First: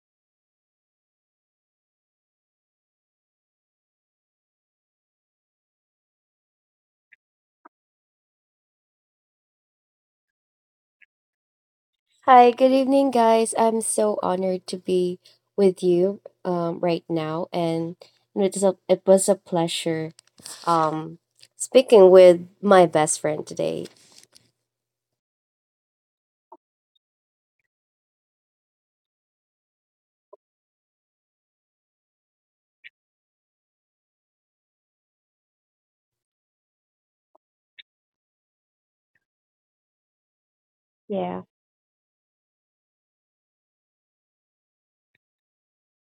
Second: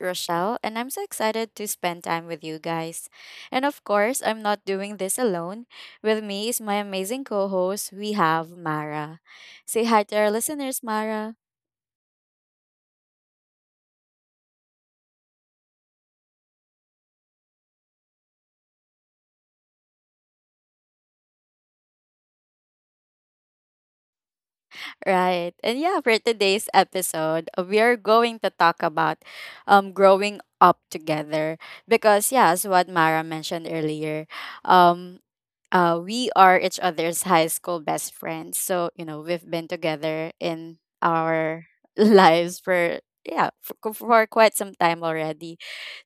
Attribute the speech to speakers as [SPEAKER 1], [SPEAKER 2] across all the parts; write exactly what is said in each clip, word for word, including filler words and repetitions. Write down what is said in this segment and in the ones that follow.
[SPEAKER 1] Rochelle, and I'm so excited to spend time with you guys. And of course, I'm not doing this alone. With me is my amazing co host, we have Mara. Say hi to our listeners, Mara.
[SPEAKER 2] Hi, good evening, guys. I'm so honored to be with you um, right now, and it was a, it was a pleasure um, speaking with my best friend today.
[SPEAKER 1] Right. And yeah, for today's episode, uh, we are going to talk about um growing up together, because yeah, as what Mara mentioned earlier. um. Uh, we are each other's high school best friends. So, you know, we've been together in
[SPEAKER 2] Yeah.
[SPEAKER 1] our lives for, yeah, for, for quite some time already.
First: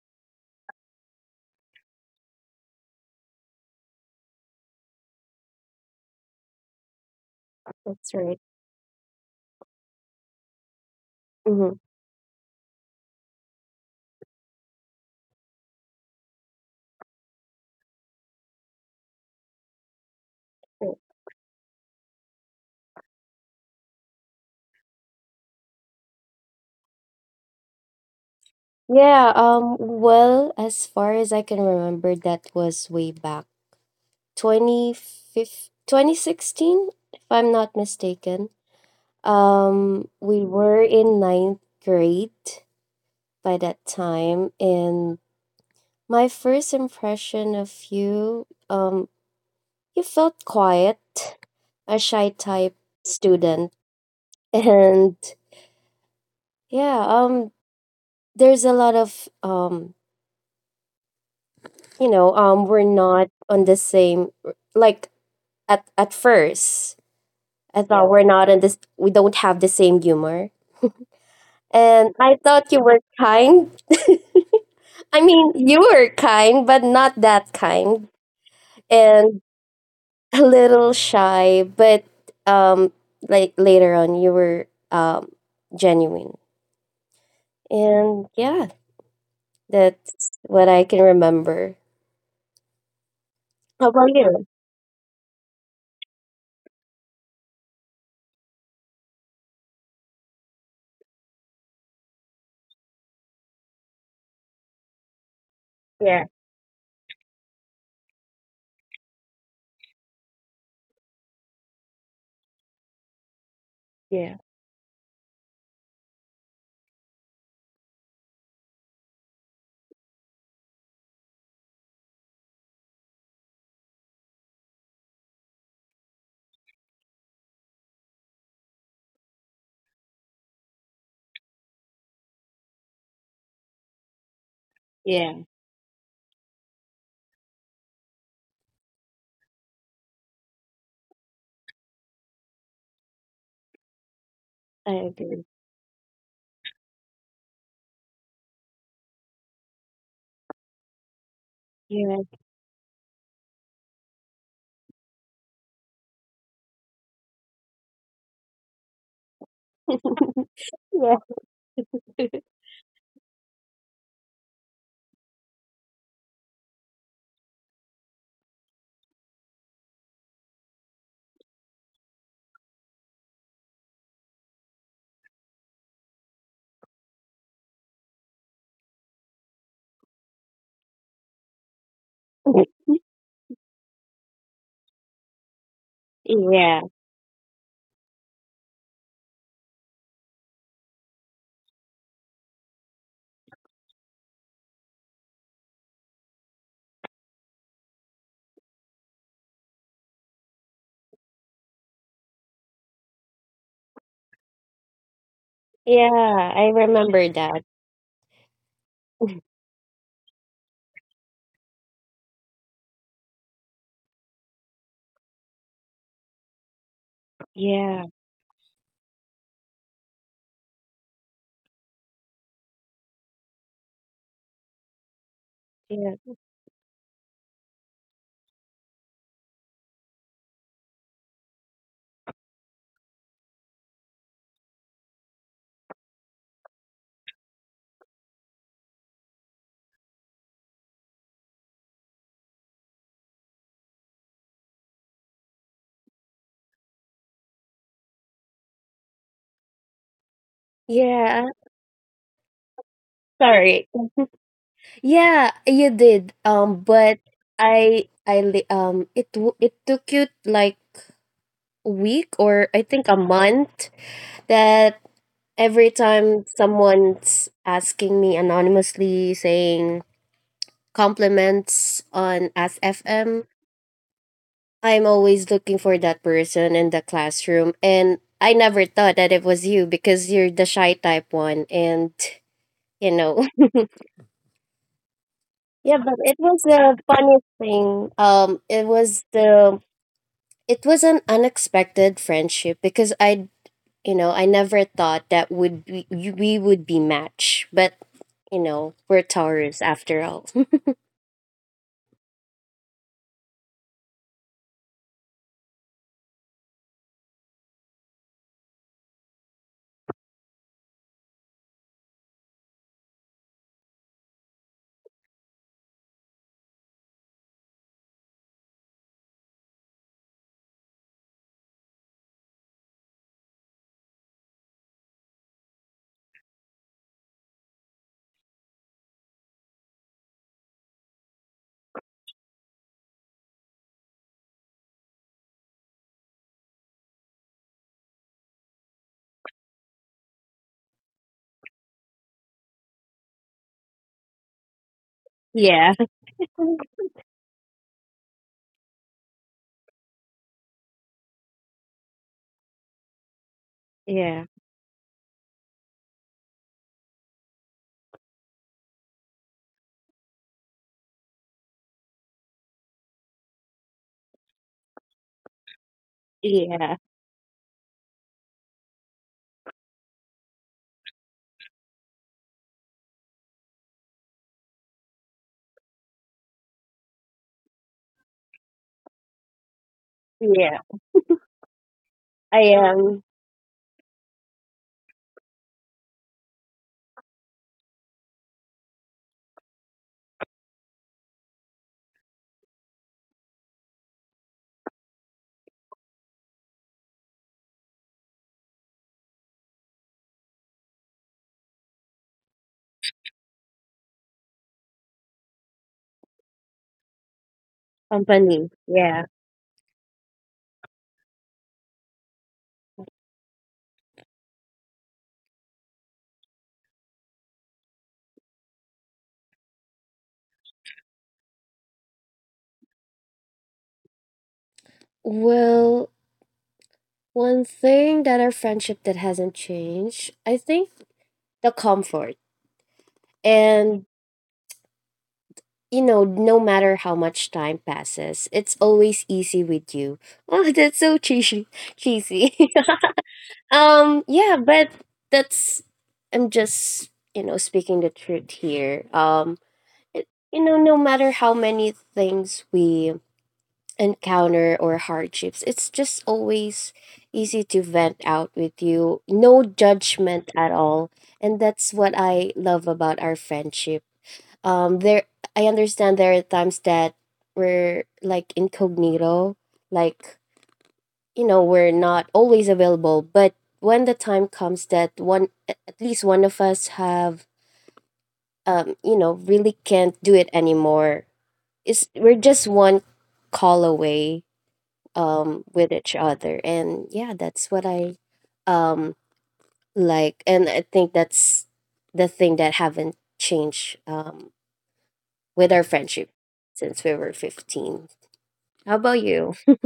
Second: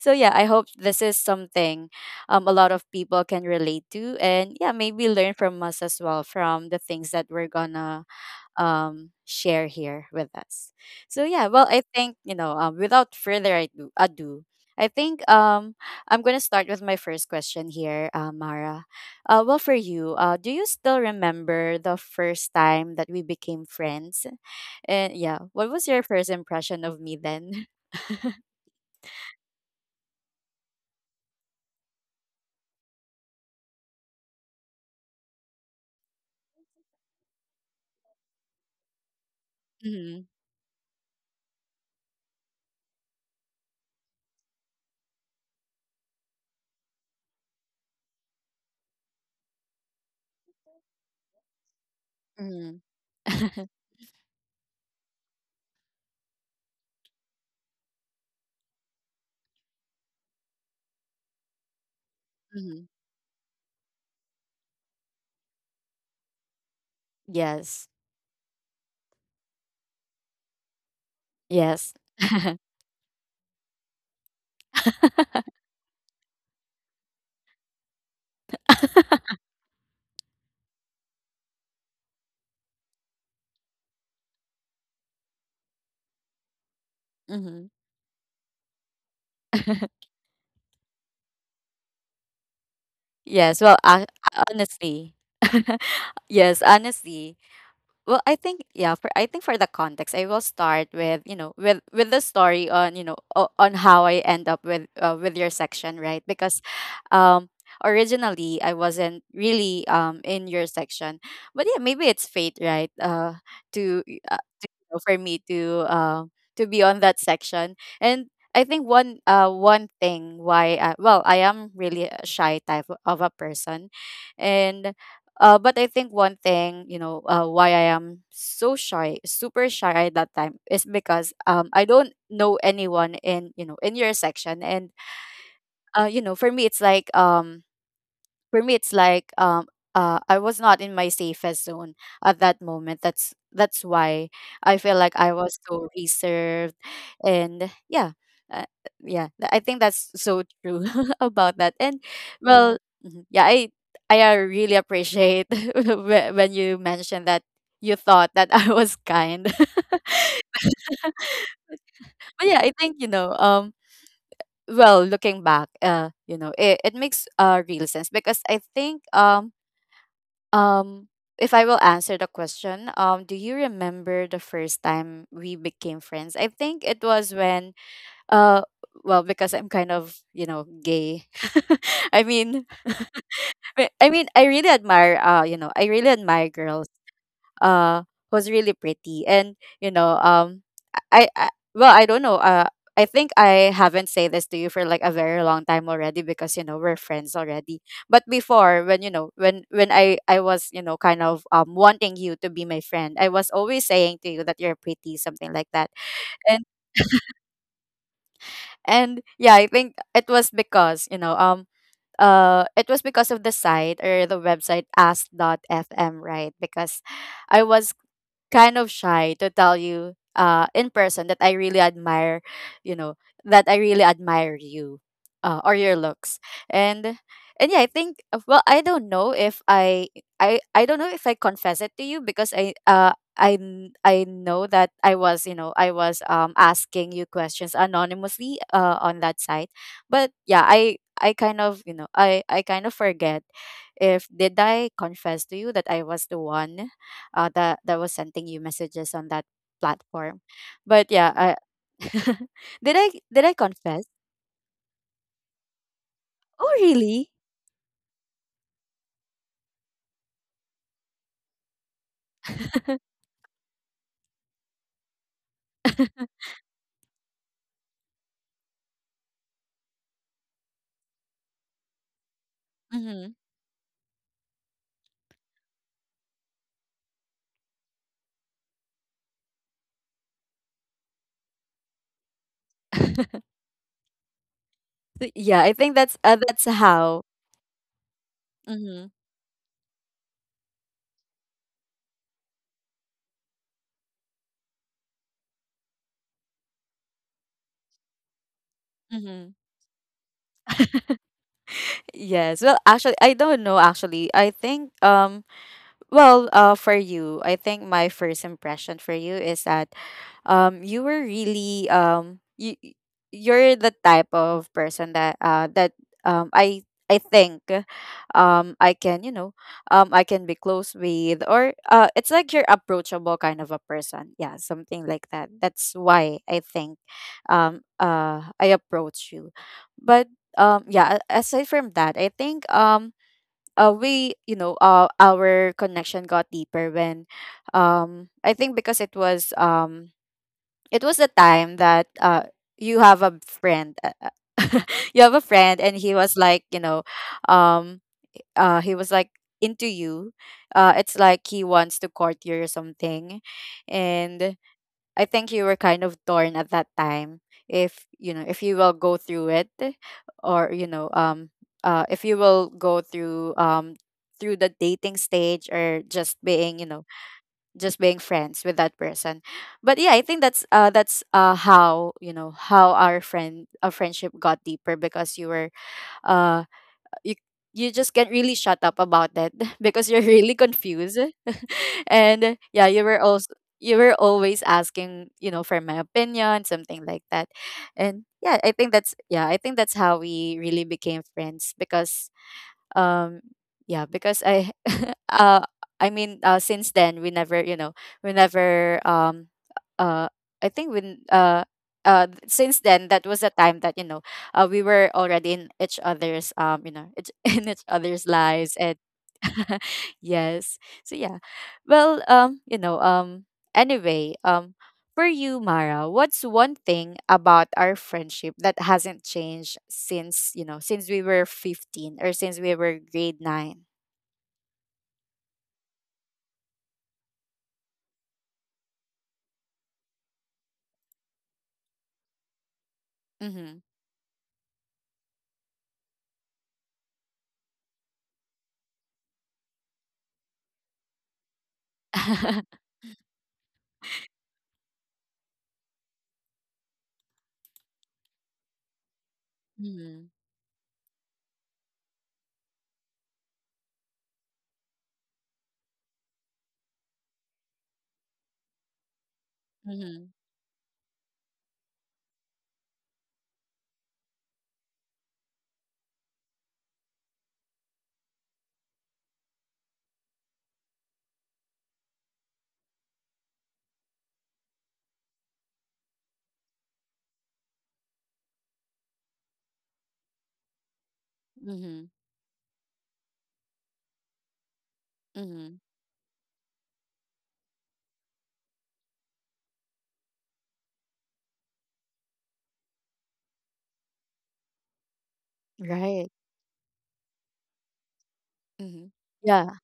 [SPEAKER 1] So yeah, I hope this is something, um, a lot of people can relate to. And yeah, maybe learn from us as well, from the things that we're gonna
[SPEAKER 2] That's right.
[SPEAKER 1] um, share here with us. So yeah, well,
[SPEAKER 2] Hmm.
[SPEAKER 1] I think, you know, um, without further ado, ado I think, um, I'm gonna start with my first question here, uh, Mara. Uh, well, for you, uh, do you still remember the first time that we became friends? And yeah, what was your first impression of me then?
[SPEAKER 2] Yeah, um, well, as far as I can remember, that was way back twenty fifteen, twenty sixteen, if I'm not mistaken. Um,
[SPEAKER 1] Mhm,
[SPEAKER 2] we were in ninth grade by that time, and my first impression of you, um, you felt quiet, a shy type
[SPEAKER 1] mhm, mhm.
[SPEAKER 2] student. And yeah, um, there's a lot of, um you know um we're not on the same, like, at at first I
[SPEAKER 1] Yes.
[SPEAKER 2] thought, yeah, we're not on this, we don't have the same humor.
[SPEAKER 1] Yes.
[SPEAKER 2] And I thought you were kind. I mean, you were kind but not that kind, and a little shy, but um like later on you were, um genuine.
[SPEAKER 1] Hmm.
[SPEAKER 2] And yeah, that's what I can remember.
[SPEAKER 1] Yes. Well,
[SPEAKER 2] How about
[SPEAKER 1] I,
[SPEAKER 2] you?
[SPEAKER 1] honestly, yes, honestly, well, I think, yeah. For I think for the context, I will start with, you know, with with the story on, you know, o- on how I end up with, uh, with your section,
[SPEAKER 2] Yeah,
[SPEAKER 1] right? Because um, originally I wasn't really um in your section. But yeah, maybe it's fate, right? Uh, to,
[SPEAKER 2] yeah,
[SPEAKER 1] uh, to, you know, for me to, uh, to be on that section. And I think one uh one thing why I, well, I am really a shy type of a person. And uh, but I think one thing, you know, uh, why I am so shy, super shy at that time, is because um, I don't know anyone in, you know, in your section. And
[SPEAKER 2] yeah.
[SPEAKER 1] uh, you know, for me, it's like um, for me it's like um uh I was not in my safest zone at that moment. That's that's why I
[SPEAKER 2] I
[SPEAKER 1] feel like I
[SPEAKER 2] agree.
[SPEAKER 1] was so reserved. And yeah. Uh, yeah, th- I think that's so true about that. And
[SPEAKER 2] Yeah,
[SPEAKER 1] well, mhm, yeah, I I uh, really appreciate whe- when you mentioned that you thought that I was kind.
[SPEAKER 2] yeah.
[SPEAKER 1] But yeah, I think, you know, um well, looking back, uh, you know, it, it makes uh real sense, because I think um Um, if I will answer the question, um, do you remember the first time we became friends? I think it was when, uh, well, because I'm kind of, you know, gay. I mean, I I mean, I really admire, uh, you know, I really admire
[SPEAKER 2] Yeah,
[SPEAKER 1] girls, uh was really pretty. And you know, um I, I well, I don't know, uh I think I haven't said this to you for like a very long time already, because, you know, we're friends already. But before, when, you know, when when I I was, you know, kind of um wanting you to be my friend, I was always saying to you that you're pretty, something like that.
[SPEAKER 2] yeah,
[SPEAKER 1] and
[SPEAKER 2] I remember that.
[SPEAKER 1] and yeah, I think it was because, you know, um uh it was because of the site or the website Ask F M, right? Because I was
[SPEAKER 2] Yeah,
[SPEAKER 1] kind of shy to tell you uh in person, that I really admire, you know, that I really admire you, uh, or your
[SPEAKER 2] yeah,
[SPEAKER 1] looks. And and yeah, I think, uh, well, I don't know if I I I don't know if I confess it to you. Because I, uh I kn- I know that I was, you know, I was um asking you questions anonymously uh on that site. But yeah, I I kind of, you know, I I kind of forget if did I confess to you that I was the one, uh, that that was sending you messages on that platform. But yeah,
[SPEAKER 2] yeah.
[SPEAKER 1] I did I did I
[SPEAKER 2] Sorry.
[SPEAKER 1] confess?
[SPEAKER 2] Yeah, you did.
[SPEAKER 1] Oh
[SPEAKER 2] Um, but
[SPEAKER 1] really?
[SPEAKER 2] I, I, li- um, it, w- it took you like a week, or I think a month, that every time someone's asking me anonymously saying compliments on
[SPEAKER 1] Hmm.
[SPEAKER 2] F M. I'm always looking for that person in the classroom. And I never thought that it was you, because you're the shy type one. And, you know,
[SPEAKER 1] Th- yeah, I think
[SPEAKER 2] yeah, but
[SPEAKER 1] that's,
[SPEAKER 2] it
[SPEAKER 1] uh,
[SPEAKER 2] was
[SPEAKER 1] that's
[SPEAKER 2] a
[SPEAKER 1] how.
[SPEAKER 2] funny thing. Um, it
[SPEAKER 1] Hmm.
[SPEAKER 2] was the, it was an unexpected friendship because I, you know, I never thought that would be, you- we would be matched. But, you know, we're
[SPEAKER 1] Hmm.
[SPEAKER 2] Taurus after all.
[SPEAKER 1] Yes. Well, actually, I don't know. Actually, I think, um. well, uh, for you, I think my first impression for you is that um you were really um you y- you're the type of person that uh that um I I think um I can, you know, um I can be close with. Or uh it's like you're approachable kind of a person, yeah, something like that. That's why I think um uh I approach you. But um yeah, a- aside from that, I think um uh, we, you know, uh, our connection got deeper when um I think because it was um it was the time that uh you have a friend, uh, uh, you have a friend and
[SPEAKER 2] Yeah.
[SPEAKER 1] he was like, you know, um uh he was like into you. Uh it's like he wants to court you or something.
[SPEAKER 2] Yeah.
[SPEAKER 1] And I think you were kind of torn at that time, if, you know, if you will go through it. Or, you know, um uh if you will go through um through the dating stage, or just being, you
[SPEAKER 2] Yeah.
[SPEAKER 1] know, just being friends with that person. But yeah, I think that's uh that's uh how, you know, how our friend our friendship got deeper. Because you were, uh you you just can't really shut up about that because you're really
[SPEAKER 2] Yeah.
[SPEAKER 1] confused. And
[SPEAKER 2] I
[SPEAKER 1] yeah, you
[SPEAKER 2] am.
[SPEAKER 1] were also, you were always asking, you know, for my opinion, something like that. And yeah, I think that's, yeah, I think that's how we really became friends. Because um yeah, because I uh i mean uh since then we never, you know, we never um uh I think when, uh uh th- since then, that was the time that, you know, uh, we were already in each other's um you know, each- in each other's
[SPEAKER 2] Company.
[SPEAKER 1] lives. And
[SPEAKER 2] Yeah.
[SPEAKER 1] yes. So yeah. Well, um, you know, um anyway, um for you, Mara, what's one thing about our friendship that hasn't changed since, you know, since we were fifteen or since we were grade nine?
[SPEAKER 2] Well, one thing that our friendship that hasn't changed, I think, the comfort.
[SPEAKER 1] Mhm.
[SPEAKER 2] And, you know, no matter how much time passes, it's always easy with you. Oh, that's so cheesy. Cheesy. Um, yeah, but that's I'm just, you know, speaking the truth here. Um, it,
[SPEAKER 1] Mhm.
[SPEAKER 2] you know, no matter how many things we encounter, or hardships, it's just always easy to vent out with you. No
[SPEAKER 1] Mhm.
[SPEAKER 2] judgment at all. And that's what I love about our friendship. Um there I understand there are times that we're like incognito, like, you know, we're not always available, but when the time comes that one at at least one of us have, um you know, really can't do it anymore. It's
[SPEAKER 1] Mhm.
[SPEAKER 2] We're just one call away um
[SPEAKER 1] Mhm.
[SPEAKER 2] with each other, and yeah, that's what I um like. And I think that's the thing that haven't changed um with our friendship,
[SPEAKER 1] Right.
[SPEAKER 2] since we were fifteen. How
[SPEAKER 1] Mhm.
[SPEAKER 2] about you?
[SPEAKER 1] Yeah.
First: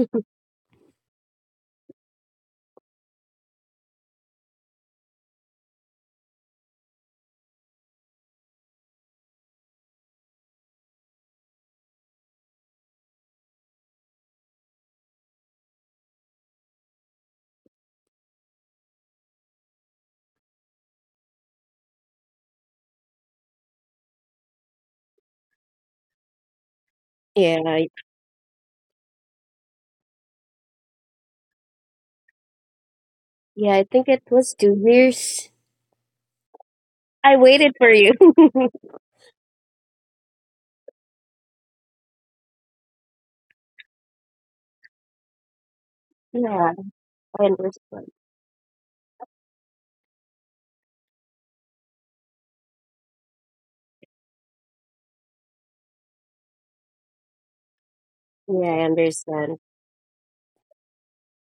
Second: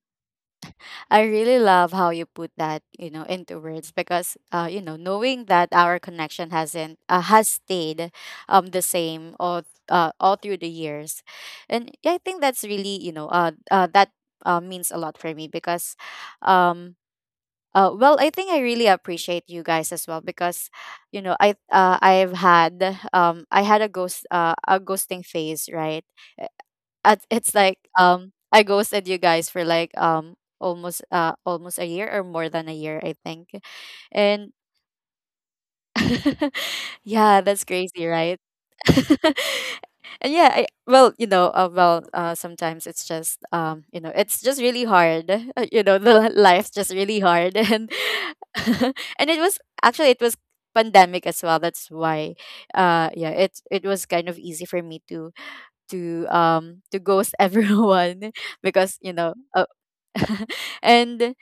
[SPEAKER 1] I really love how you put that, you know, into words. Because uh, you know, knowing that our connection hasn't uh, has stayed um the same all uh, all through the years. And yeah, I think that's really, you know, uh, uh that uh, means a lot for me, because um. Uh, well, I think I really appreciate you guys as well. Because, you know, I uh, I've had um I had a ghost, uh, a ghosting phase, right? At it's
[SPEAKER 2] Yeah.
[SPEAKER 1] like
[SPEAKER 2] I-
[SPEAKER 1] um I ghosted you guys for like um almost uh almost a year or more than a year, I think.
[SPEAKER 2] yeah, I think it
[SPEAKER 1] And
[SPEAKER 2] was two years. I
[SPEAKER 1] yeah, that's
[SPEAKER 2] waited for
[SPEAKER 1] crazy,
[SPEAKER 2] you.
[SPEAKER 1] right? And yeah, I, well, you know, uh, well, uh, sometimes it's just, um, you know, it's just really hard. uh, You know, the li- life's
[SPEAKER 2] Yeah,
[SPEAKER 1] just really
[SPEAKER 2] I
[SPEAKER 1] hard. And
[SPEAKER 2] understand.
[SPEAKER 1] and it was, actually, it was pandemic as well. That's why, uh yeah, it it was kind of easy for me to, to um to ghost everyone.
[SPEAKER 2] Yeah, I
[SPEAKER 1] Because, you know,
[SPEAKER 2] understand.
[SPEAKER 1] uh, and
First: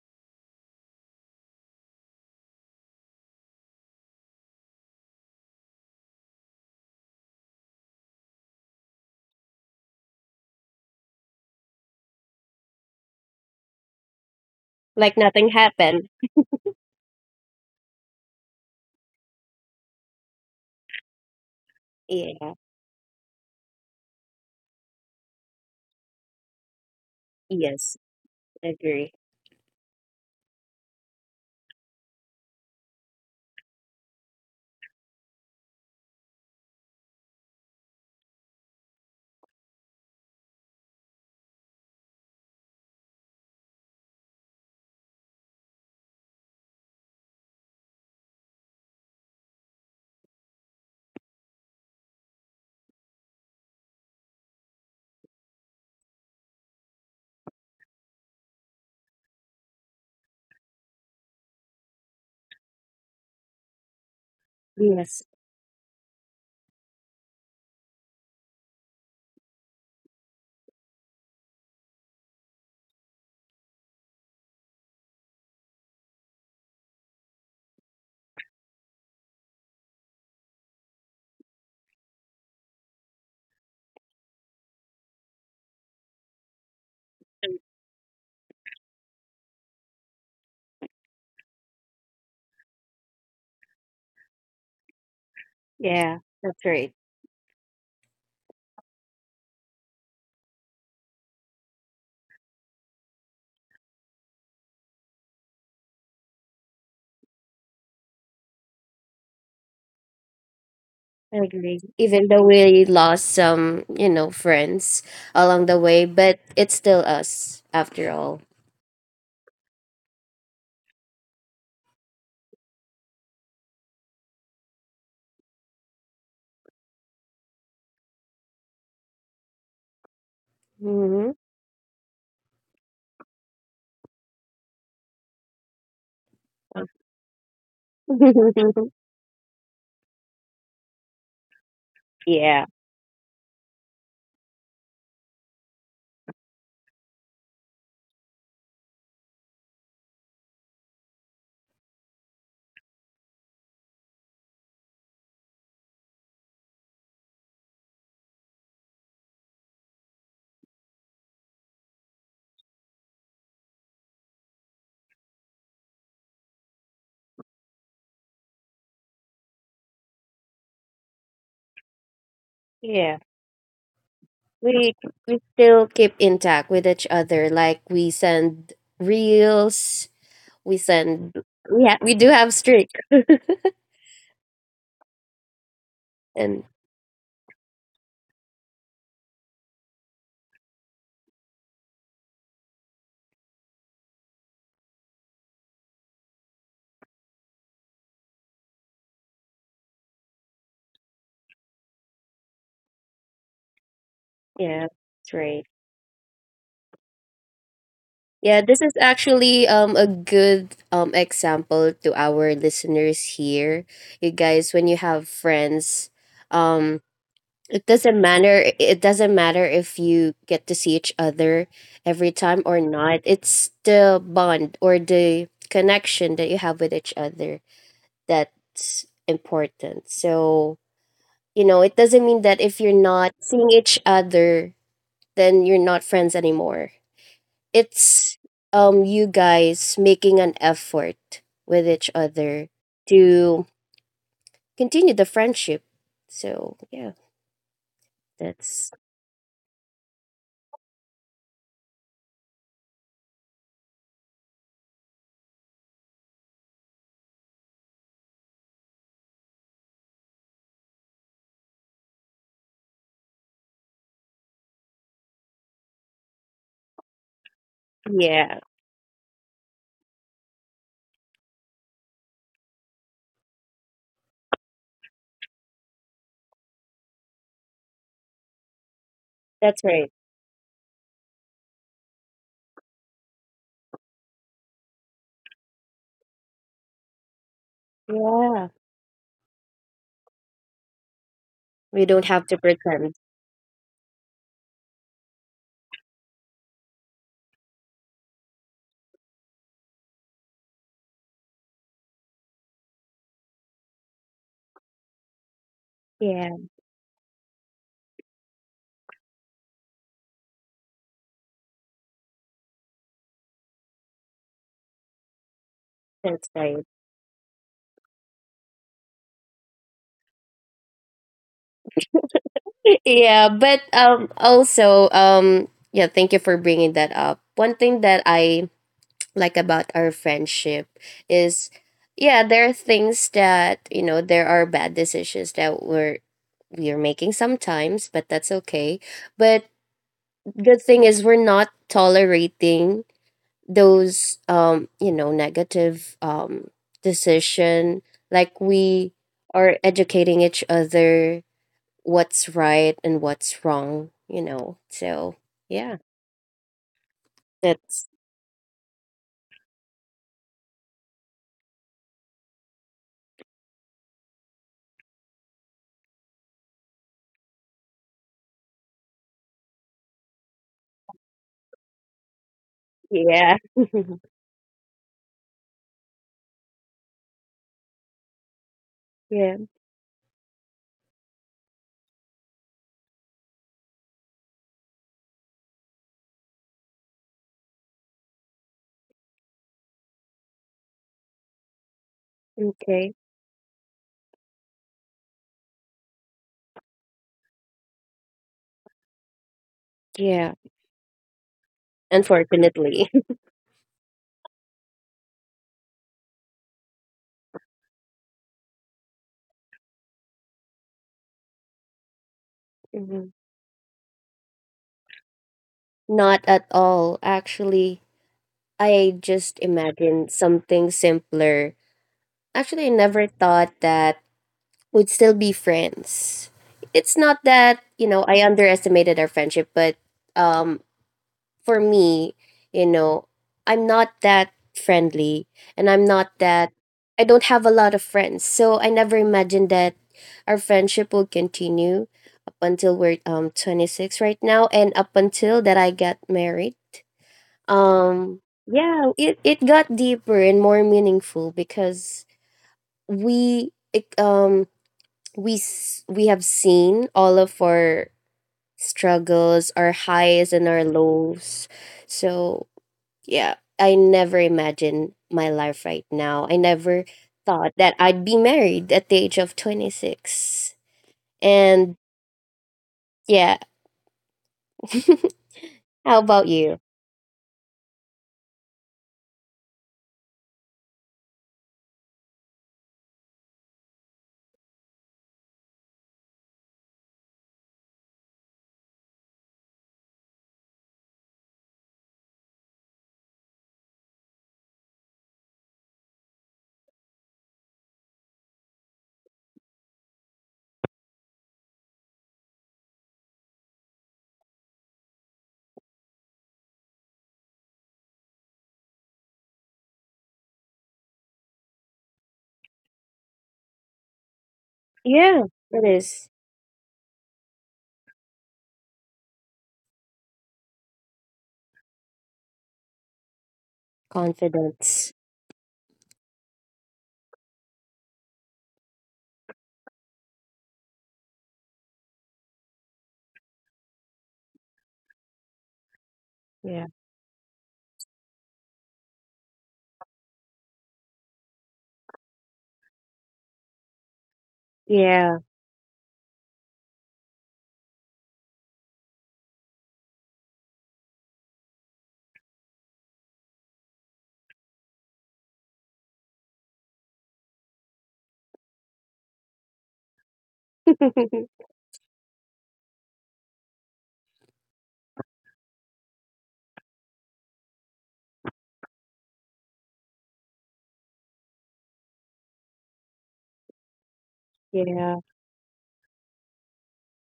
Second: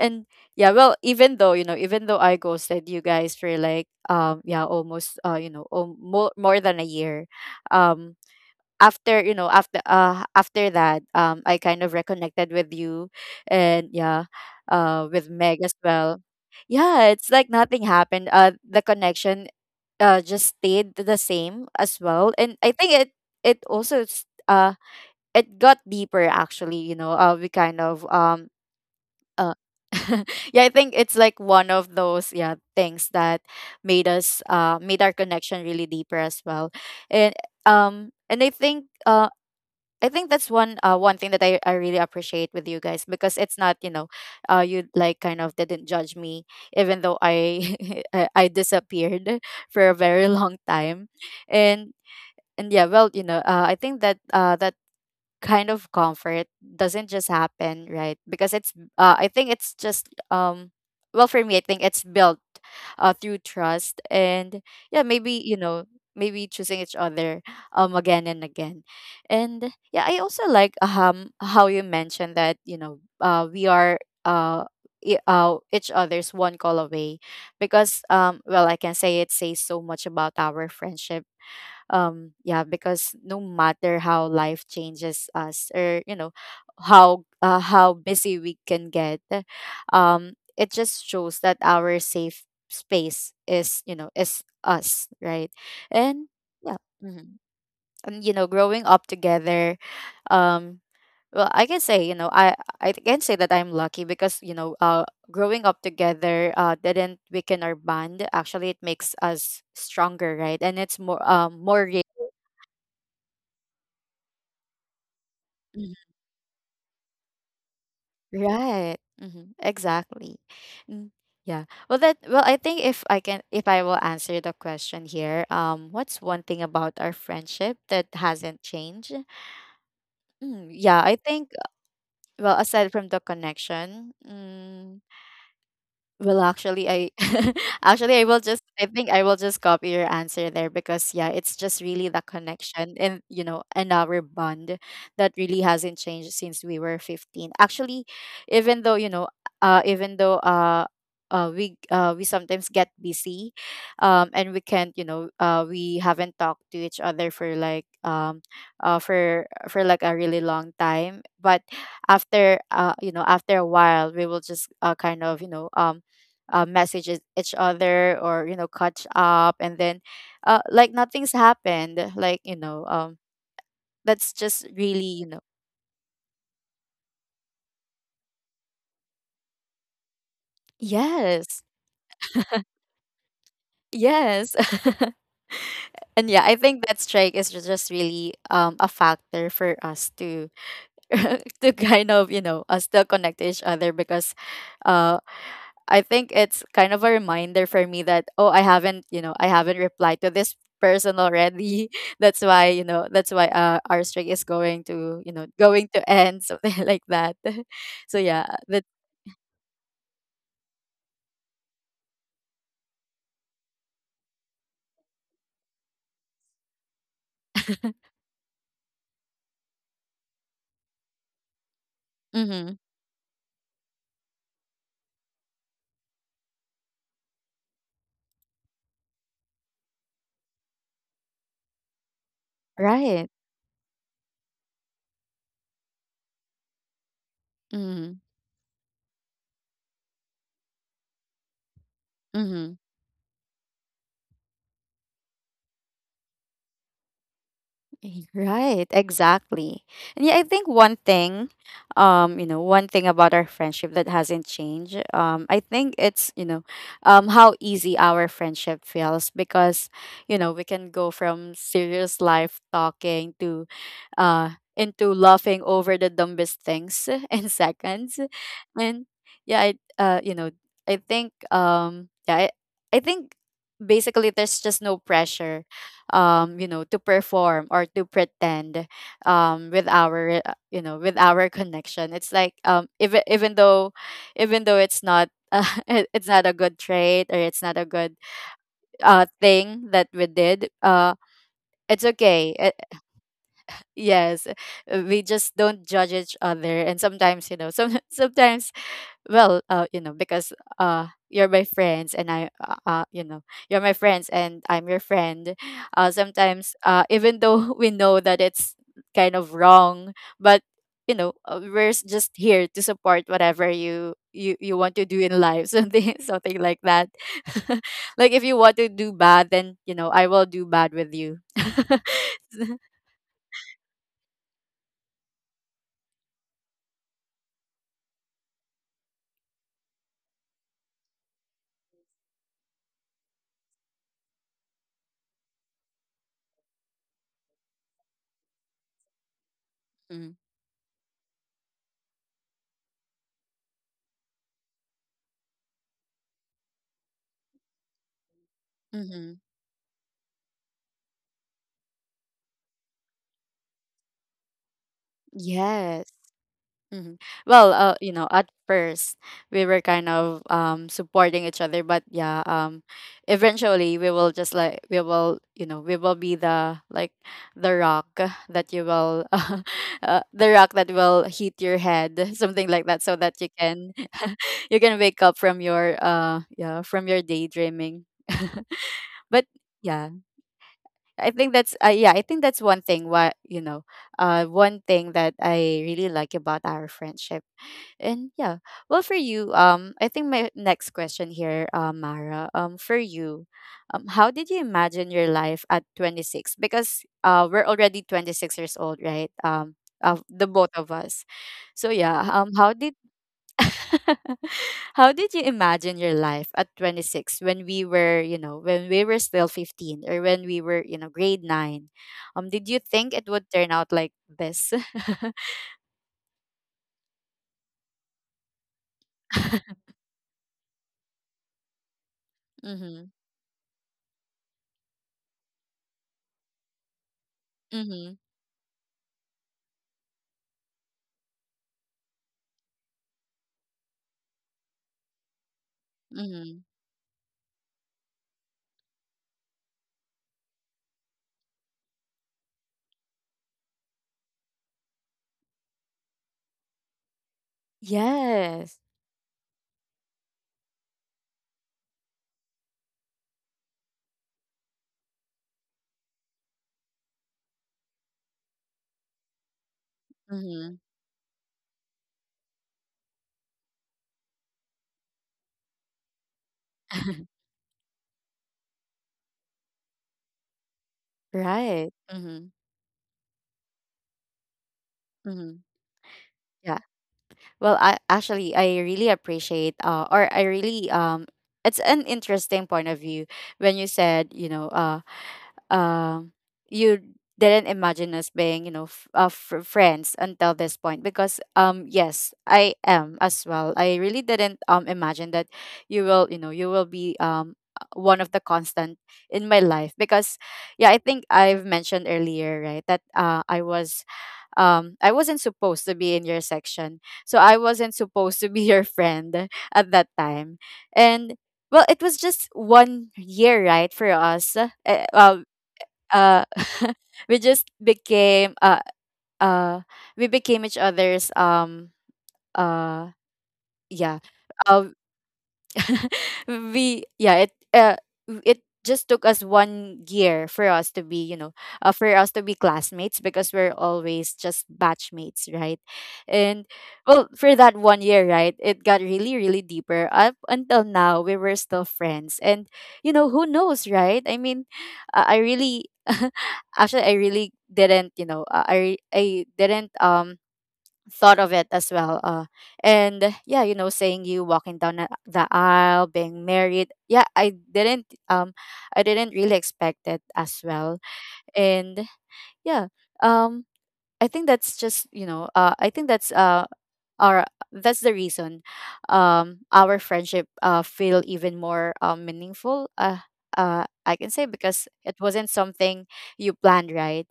[SPEAKER 1] and yeah, well, even though, you know even though I ghosted you guys for like um yeah, almost uh you know, um, more, more than a year um after, you know, after uh after that um I kind of reconnected with you. And yeah, uh
[SPEAKER 2] Like
[SPEAKER 1] with
[SPEAKER 2] nothing
[SPEAKER 1] Meg as
[SPEAKER 2] happened.
[SPEAKER 1] well. Yeah, it's like nothing happened, uh the connection uh just stayed the same as well.
[SPEAKER 2] Yeah.
[SPEAKER 1] And I think it it also, s- uh it got deeper, actually. You know, uh, we kind
[SPEAKER 2] Yes,
[SPEAKER 1] of um
[SPEAKER 2] I agree.
[SPEAKER 1] uh, yeah, I think it's like one of those, yeah, things that made us uh made our connection really deeper as well. And um and I think uh I think that's one, uh, one thing that I, I really appreciate with you guys. Because it's not, you know, uh, you like kind of didn't judge me, even though I I I disappeared for a very long time. and and yeah, well, you know, uh, I think that uh, that kind of comfort doesn't just happen, right? Because it's uh, I think it's just um well, for me, I think it's built uh, through trust. And yeah,
[SPEAKER 2] Yes.
[SPEAKER 1] maybe, you know, maybe choosing each other um again and again. And yeah, I also like um how you mentioned that, you know, uh we are, uh i- uh, each other's one call away. Because um well, I can say it says so much about our friendship, um yeah, because no matter how life changes us, or, you know, how uh, how busy we can get, um it just shows that our safe space is, you know, is us, right?
[SPEAKER 2] Yeah,
[SPEAKER 1] And
[SPEAKER 2] that's
[SPEAKER 1] yeah,
[SPEAKER 2] right.
[SPEAKER 1] mhm. And you know growing up together. um well, I can say, you know i i can say that I'm lucky because, you know uh growing up together uh didn't weaken our bond. Actually, it makes us stronger, right? And it's more
[SPEAKER 2] I
[SPEAKER 1] um more
[SPEAKER 2] agree.
[SPEAKER 1] real.
[SPEAKER 2] Even though we lost some, you know, friends along the
[SPEAKER 1] Mhm.
[SPEAKER 2] way, but it's still us after all.
[SPEAKER 1] Right. hmm Exactly. Mm, yeah. Well, that. Well, I think, if I can, if I will answer the question here, um, what's one thing about our friendship that hasn't changed? Mm, yeah, I
[SPEAKER 2] Hmm.
[SPEAKER 1] think. Well, aside from the connection. mm, Well, actually, I actually I will just I think I will just copy your answer there because, yeah, it's just really the
[SPEAKER 2] Yeah.
[SPEAKER 1] connection, and you know and our bond that really hasn't changed since we were fifteen. Actually, even though, you know, uh, even though uh, uh, we uh, we sometimes get busy, um, and we can't you know uh, we haven't talked to each other for like, um, uh, for for like a really long time. But after, uh you know after a while, we will just, uh, kind of, you know um uh, message each each other, or, you know, catch up, and then, uh, like nothing's happened, like, you know um
[SPEAKER 2] Yeah.
[SPEAKER 1] that's just
[SPEAKER 2] We
[SPEAKER 1] really, you know.
[SPEAKER 2] we still keep intact with each other. Like we send reels, we send
[SPEAKER 1] Yes.
[SPEAKER 2] yeah, we do have streak.
[SPEAKER 1] Yes. And yeah, I
[SPEAKER 2] And
[SPEAKER 1] think that strike is ju- just really um a factor for us to to kind of, you know uh, still connect to each other, because uh I think it's kind of a reminder for me that, oh, I haven't, you know I haven't replied to this person already. That's why, you know that's why, uh, our streak is
[SPEAKER 2] yeah,
[SPEAKER 1] going to, you
[SPEAKER 2] that's
[SPEAKER 1] know
[SPEAKER 2] right.
[SPEAKER 1] going to end. Something like that. So yeah,
[SPEAKER 2] Yeah, this
[SPEAKER 1] that.
[SPEAKER 2] is actually um a good um example to our listeners here. You guys, when you have friends, um it doesn't matter it doesn't matter if you get to see each other every time
[SPEAKER 1] Mm-hmm.
[SPEAKER 2] or not. It's the bond or the connection that you have with each other that's important. So, you know, it doesn't mean that if you're
[SPEAKER 1] Right.
[SPEAKER 2] not seeing each other, then you're not friends anymore.
[SPEAKER 1] Mm-hmm.
[SPEAKER 2] It's um you guys making an effort with each other
[SPEAKER 1] Mm-hmm.
[SPEAKER 2] to continue the friendship. So yeah,
[SPEAKER 1] Y- Right,
[SPEAKER 2] that's
[SPEAKER 1] exactly. And yeah, I think one thing, um, you know, one thing about our friendship that hasn't changed. um, I think it's, you know, um, how easy our friendship feels because, you know, we can go from serious life talking to uh, into laughing over the dumbest things in seconds.
[SPEAKER 2] yeah,
[SPEAKER 1] And yeah, I, uh, you know, I think, um, yeah, I, I think basically there's just no pressure, um, you know, to perform or to pretend, um,
[SPEAKER 2] that's
[SPEAKER 1] with
[SPEAKER 2] right.
[SPEAKER 1] our, uh, you know, with our connection. It's like, um, even even though even though it's not. Uh, it- it's not a good trait, or it's not a good
[SPEAKER 2] Yeah,
[SPEAKER 1] uh thing that we did, uh
[SPEAKER 2] we
[SPEAKER 1] it's
[SPEAKER 2] don't have to
[SPEAKER 1] okay.
[SPEAKER 2] pretend.
[SPEAKER 1] Yes, uh, we just don't judge each other, and sometimes, you know, some sometimes, well, uh, you know, because, uh, you're my friends, and I, uh, uh, you know, you're my friends, and I'm your friend. Uh,
[SPEAKER 2] Yeah,
[SPEAKER 1] sometimes, uh, even though we know that it's kind of wrong, but, you know, uh, we're s- just here to support whatever you you you want to do in life, something
[SPEAKER 2] that's
[SPEAKER 1] something like
[SPEAKER 2] right.
[SPEAKER 1] that. Like, if you want to do bad, then, you know, I will do bad with you.
[SPEAKER 2] Yeah, but um also, um yeah, thank you for bringing that up. One thing that I like about our friendship is, yeah, there are things that, you know there are bad decisions that we're we're making sometimes, but that's okay. But good thing is we're not tolerating those, um you know negative, um decision, like we
[SPEAKER 1] Mm-hmm.
[SPEAKER 2] are educating each other what's right and what's wrong, you know? So yeah,
[SPEAKER 1] Yes. hmm Well, uh,
[SPEAKER 2] that's
[SPEAKER 1] you know, at first we were kind of um supporting each other, but yeah, um, eventually we will just like, we will, you know, we will be, the like, the rock that you will, uh, the rock that will hit your head, something like that, so that you
[SPEAKER 2] yeah.
[SPEAKER 1] can you can wake up from your, uh yeah from your daydreaming. But
[SPEAKER 2] Yeah.
[SPEAKER 1] yeah, I think that's, uh, yeah, I think that's, one thing what you know, uh one thing that I really like about our friendship. And yeah. Well, for you, um I think my next question here, uh, Mara, um for
[SPEAKER 2] Okay.
[SPEAKER 1] you, um how did you imagine your life at twenty-six? Because, uh we're already twenty-six years old, right? Um of the
[SPEAKER 2] Yeah,
[SPEAKER 1] both of us. So yeah, um how did
[SPEAKER 2] unfortunately.
[SPEAKER 1] How did you imagine your life at twenty-six when we were, you know, when we were still fifteen, or when we were, you know, grade nine? Um did you think it
[SPEAKER 2] Mhm.
[SPEAKER 1] would turn out like this?
[SPEAKER 2] Not at all. Actually, I just imagined something simpler. Actually, I
[SPEAKER 1] Mhm.
[SPEAKER 2] never thought that we'd still be friends. It's not that, you
[SPEAKER 1] Mhm.
[SPEAKER 2] know, I underestimated our friendship, but um for me, you know, I'm not that friendly, and I'm not
[SPEAKER 1] Mhm.
[SPEAKER 2] that I don't have a lot of friends. So I never imagined that our friendship will continue up until we're um twenty-six right now, and up until that I got married. Um
[SPEAKER 1] Yes.
[SPEAKER 2] yeah, it it got deeper and more meaningful because we it, um we s- we have seen all of our struggles, our highs and
[SPEAKER 1] Mhm.
[SPEAKER 2] our lows. So yeah, I never imagined my life right now. I never thought that I'd be married at the age of twenty-six.
[SPEAKER 1] Right.
[SPEAKER 2] And
[SPEAKER 1] Mm-hmm.
[SPEAKER 2] yeah,
[SPEAKER 1] Mm-hmm.
[SPEAKER 2] how about you?
[SPEAKER 1] Yeah. Well, I actually I really appreciate, uh or I really um it's an interesting point of view when you said, you know, uh um you didn't imagine us being, you know f- uh, fr- friends until this point, because, um yes, I am as well. I really didn't, um imagine that you will you know you will be, um uh, one of the constant in my life, because, yeah, I think I've mentioned earlier, right, that, uh i was um I wasn't supposed to be in your section, so I wasn't supposed to be your friend at that time. And, well, it was just one year, right, for us, uh, uh,
[SPEAKER 2] Yeah, it is.
[SPEAKER 1] uh we just became uh uh we became each other's, um uh yeah uh
[SPEAKER 2] Confidence.
[SPEAKER 1] we yeah it uh, it just took us one year for us to be, you know uh, for us to be classmates, because we're always just batchmates, right. And,
[SPEAKER 2] Yeah.
[SPEAKER 1] well, for that one year, right, it got really, really deeper. Up until now, we were still friends, and, you know, who knows, right? I mean, uh, I
[SPEAKER 2] Yeah.
[SPEAKER 1] really actually, I really didn't, you know uh, i i didn't, um thought of it as well. Uh, and yeah, you know, saying you walking down a- the aisle, being married. Yeah, I didn't, um, I didn't really expect it as well. And yeah, um, I think that's just, you know, uh, I think that's uh or that's the reason um our friendship uh feel even more, uh, meaningful, uh uh I can say, because it
[SPEAKER 2] Yeah.
[SPEAKER 1] wasn't something you planned, right,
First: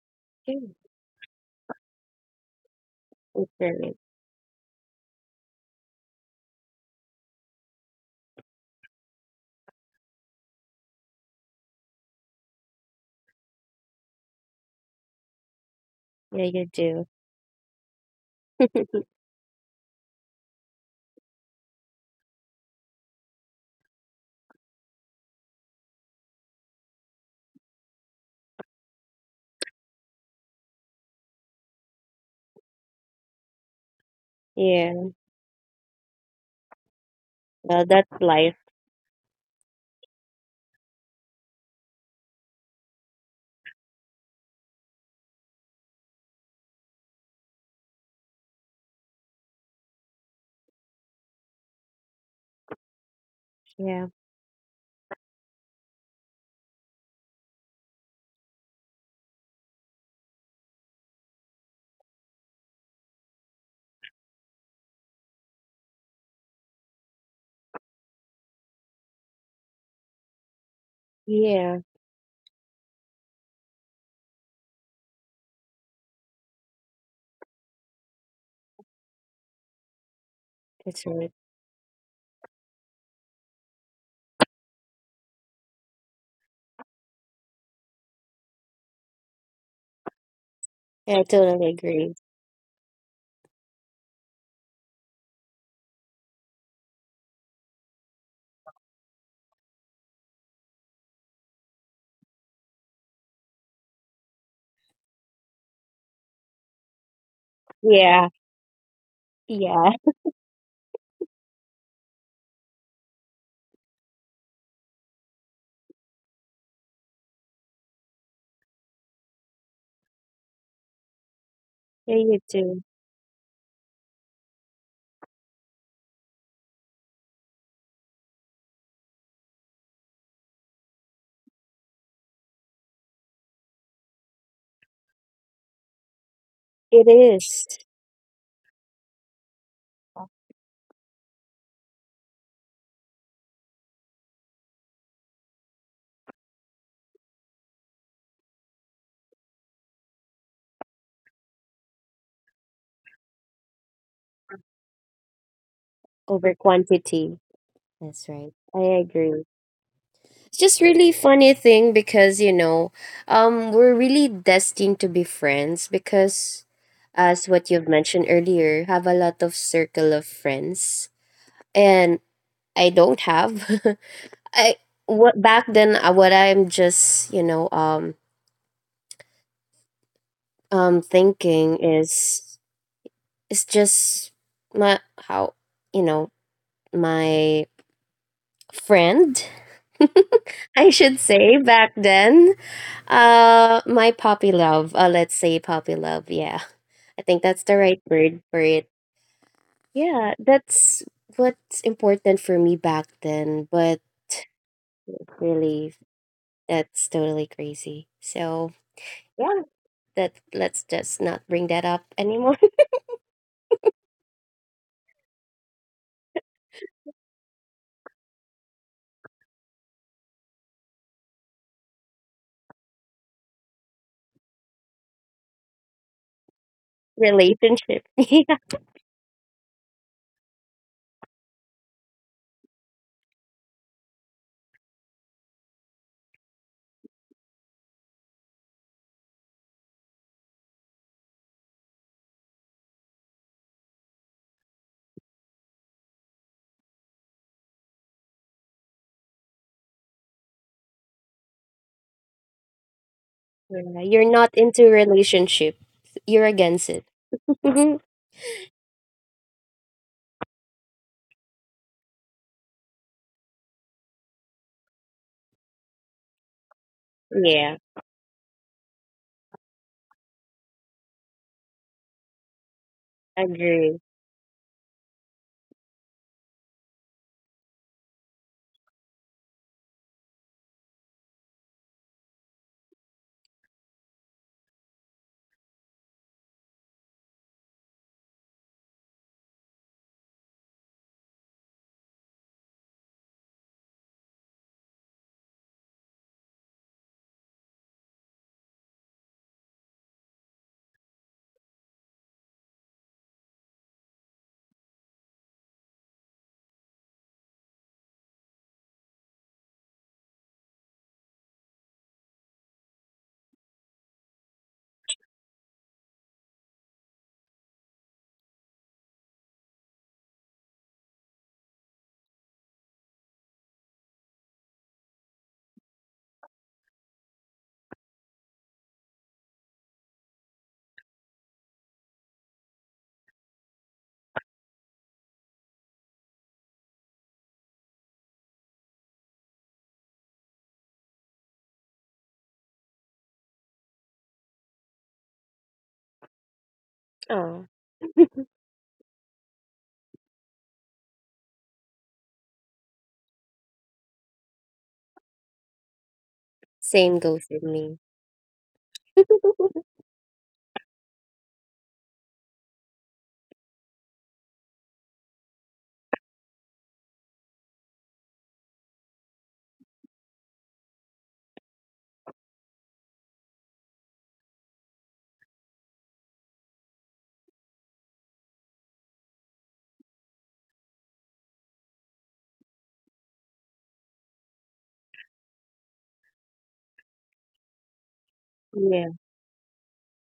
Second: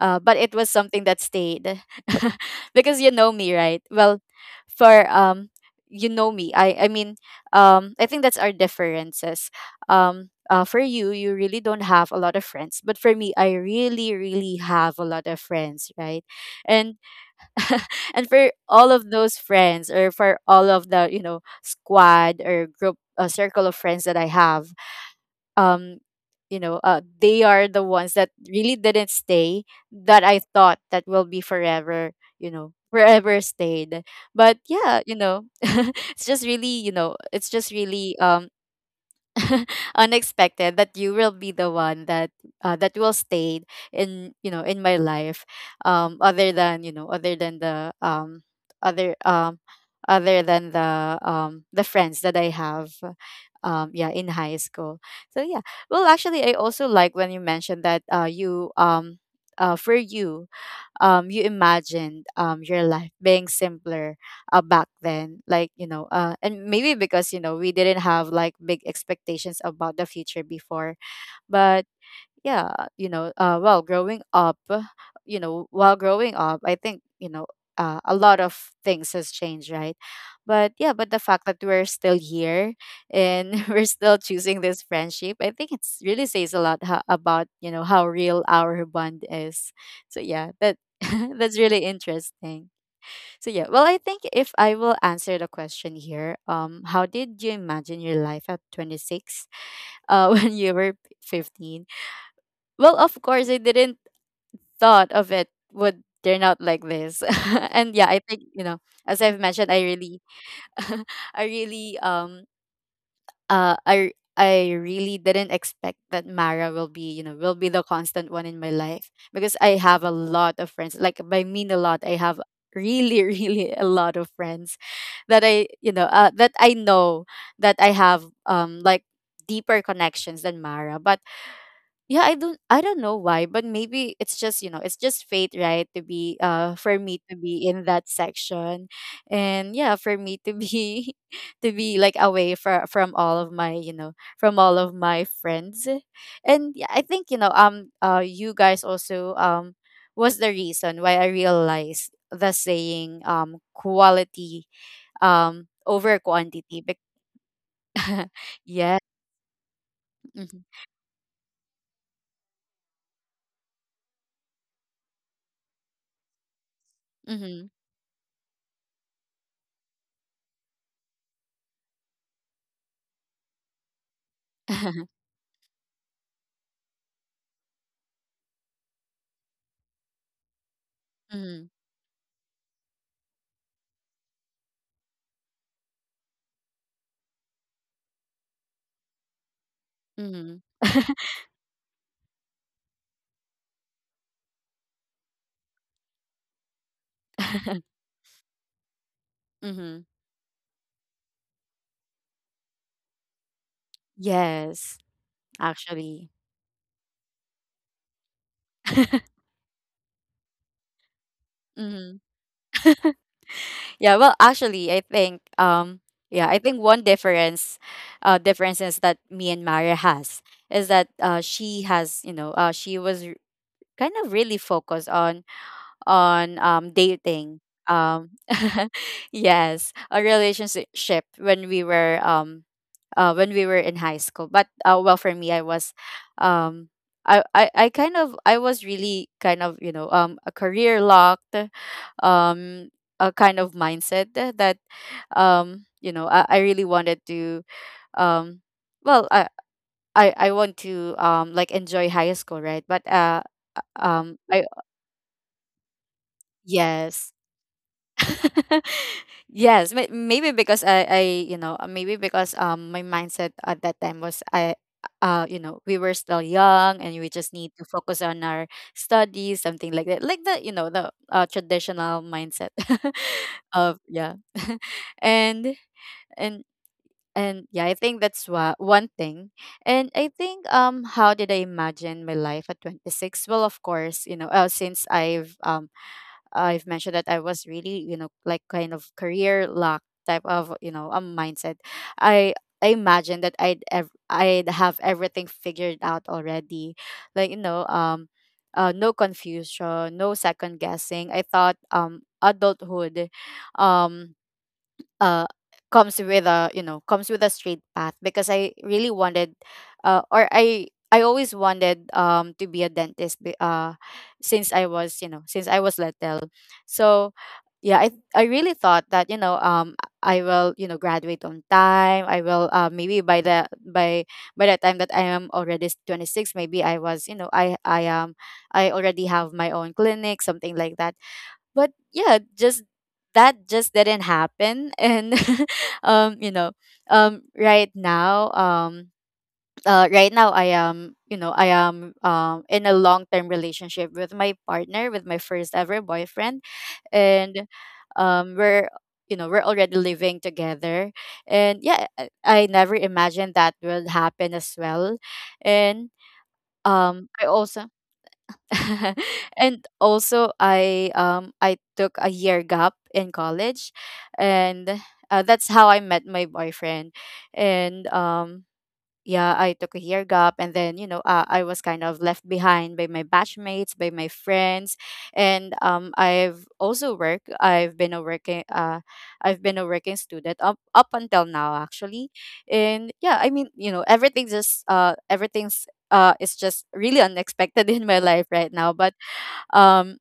[SPEAKER 1] uh but it
[SPEAKER 2] Yeah,
[SPEAKER 1] was something that stayed because you know
[SPEAKER 2] it's
[SPEAKER 1] me, right?
[SPEAKER 2] right.
[SPEAKER 1] Well, for um you know me, i i mean, um I think that's our differences. Um uh, for you you really don't have a lot of friends, but for me, I really, really have a lot of friends, right?
[SPEAKER 2] Yeah, you
[SPEAKER 1] and
[SPEAKER 2] do.
[SPEAKER 1] and for all of those friends, or for all of the, you know, squad, or group, uh, circle of friends that I have, um you know, uh, they are the ones that really didn't stay, that I thought that will be forever, you know, forever stayed. But yeah,
[SPEAKER 2] Yeah.
[SPEAKER 1] you know, it's just really, you know it's just
[SPEAKER 2] Well, that's
[SPEAKER 1] really um
[SPEAKER 2] life.
[SPEAKER 1] unexpected that you will be the one that, uh, that will stay in, you know in my life, um other than you know other than the um other um other than the, um the friends that I have um
[SPEAKER 2] Yeah.
[SPEAKER 1] yeah, in high school. So yeah, well, actually, I also like when you mentioned that, uh you, um uh for you um you imagined, um your life being simpler, uh, back then, like, you know, uh and maybe because, you know, we didn't have like big expectations about the future before.
[SPEAKER 2] Yeah,
[SPEAKER 1] But yeah, you know, uh, well, growing up, uh, you know, while growing up, I think, you know, uh, a lot of things has changed, right? But yeah,
[SPEAKER 2] that's
[SPEAKER 1] but the
[SPEAKER 2] right.
[SPEAKER 1] fact that we're still here and we're still choosing this friendship, I think it's really says a lot ho- about, you know, how real our bond is. So yeah, that
[SPEAKER 2] Yeah, I
[SPEAKER 1] that's
[SPEAKER 2] totally
[SPEAKER 1] really
[SPEAKER 2] agree.
[SPEAKER 1] interesting. So yeah, well, I think if I will answer the question here, um, how did you imagine your life at twenty-six? Uh, when you were fifteen, well, of course, I didn't thought of it would turn out like this. And yeah, I
[SPEAKER 2] Yeah.
[SPEAKER 1] think, you know, as I've mentioned, I
[SPEAKER 2] Yeah.
[SPEAKER 1] really, I really, um, uh, I I really didn't expect that Mara will be, you know, will be the constant one in my life, because I have a lot of friends. Like, by mean a lot,
[SPEAKER 2] Yeah,
[SPEAKER 1] I
[SPEAKER 2] you
[SPEAKER 1] have
[SPEAKER 2] do.
[SPEAKER 1] really, really a lot of friends that I, you know, uh, that I know that I have, um, like, deeper connections than Mara. But yeah, I don't I don't know why, but maybe it's just, you know, it's just fate, right? To be uh for
[SPEAKER 2] It
[SPEAKER 1] me to
[SPEAKER 2] is.
[SPEAKER 1] be in that section. And yeah, for me to be to be like, away, for, from all of my, you know, from all of my friends. And yeah, I think, you know, um uh you guys also, um was the reason why I realized the saying, um quality um over
[SPEAKER 2] Over
[SPEAKER 1] quantity. Bec-
[SPEAKER 2] quantity. That's right. I
[SPEAKER 1] yeah.
[SPEAKER 2] agree. It's
[SPEAKER 1] Mm-hmm.
[SPEAKER 2] just really funny thing because, you know, um, we're really destined to be friends because, as
[SPEAKER 1] Mm-hmm.
[SPEAKER 2] what you've mentioned earlier, have a lot of circle of friends, and I don't have. I. What back then, uh, what I'm just, you know um um
[SPEAKER 1] Mm-hmm.
[SPEAKER 2] thinking is is just my, how, you know my friend.
[SPEAKER 1] Mm-hmm.
[SPEAKER 2] I should say, back then, uh my puppy love, uh let's say puppy love. Yeah, I think that's the right word for it.
[SPEAKER 1] Mhm.
[SPEAKER 2] Yeah, that's what's important for me back then. But
[SPEAKER 1] Yes,
[SPEAKER 2] really,
[SPEAKER 1] actually.
[SPEAKER 2] that's totally crazy. So yeah, that let's just not bring that up
[SPEAKER 1] Mhm.
[SPEAKER 2] anymore.
[SPEAKER 1] Yeah, well, actually, I think, um yeah, I think one difference uh differences that me and Mara has, is that, uh she has, you know, uh she was r- kind of really focused on, on um dating,
[SPEAKER 2] Relationship.
[SPEAKER 1] um
[SPEAKER 2] Yeah.
[SPEAKER 1] yes, a relationship when we were, um uh, when we were in high school. But uh, well, for me, I was, um, I, I I kind of I was really kind of you know um a career locked, um a kind of mindset tha- that, um you know I, I really wanted to um well, I, I I want to um like enjoy high school, right? but uh
[SPEAKER 2] Yeah, you're
[SPEAKER 1] um
[SPEAKER 2] not
[SPEAKER 1] I
[SPEAKER 2] into relationship. You're against it.
[SPEAKER 1] Yes. yes, may- maybe because I, I, you know, uh, maybe because um my mindset at that time was, I, uh, you know, we were still young and we just need
[SPEAKER 2] Yeah,
[SPEAKER 1] to focus on our studies, something like that, like the, you know, the uh, traditional mindset
[SPEAKER 2] agree.
[SPEAKER 1] of. Yeah, and and and yeah, I think that's wha- one thing. And I think um, how did I imagine my life at twenty six? Well, of course, you know, uh, since I've um I've mentioned that I was really, you know, like kind of career lack type of, you know, a mindset. I I imagined that I'd ev- I'd have everything figured out already. Like, you know, um uh, no confusion, no second guessing. I thought um adulthood um uh comes with a, you know comes with a straight path, because I really wanted uh or I I always wanted um to be a dentist be- uh since I was, you know since i was little. So yeah, i i really thought that, you know um I will, you know graduate on time. I will uh maybe by the, by by the time that I am already twenty-six, maybe I was, you know i i um I already have my own clinic, something like that. But yeah, just that just didn't happen. and um you know um right now um uh right now I am, you know i am um in a long term relationship with my partner, with my first ever boyfriend.
[SPEAKER 2] Oh,
[SPEAKER 1] And um we're, you know we're already living together. And yeah, i I never imagined that would happen as well. And
[SPEAKER 2] same
[SPEAKER 1] um
[SPEAKER 2] goes
[SPEAKER 1] I
[SPEAKER 2] with
[SPEAKER 1] also
[SPEAKER 2] me.
[SPEAKER 1] and also I, um I took a year gap in college. And uh, that's how I met my boyfriend. And um yeah, I took a year gap, and then, you know, uh, I was kind of left behind by my batchmates, by my friends, and um, I've also worked. I've been a working, uh, I've been a working student up up until now, actually, and yeah, I mean, you know, everything just uh, everything's, uh, is just really unexpected in my life right now.
[SPEAKER 2] Yeah,
[SPEAKER 1] But um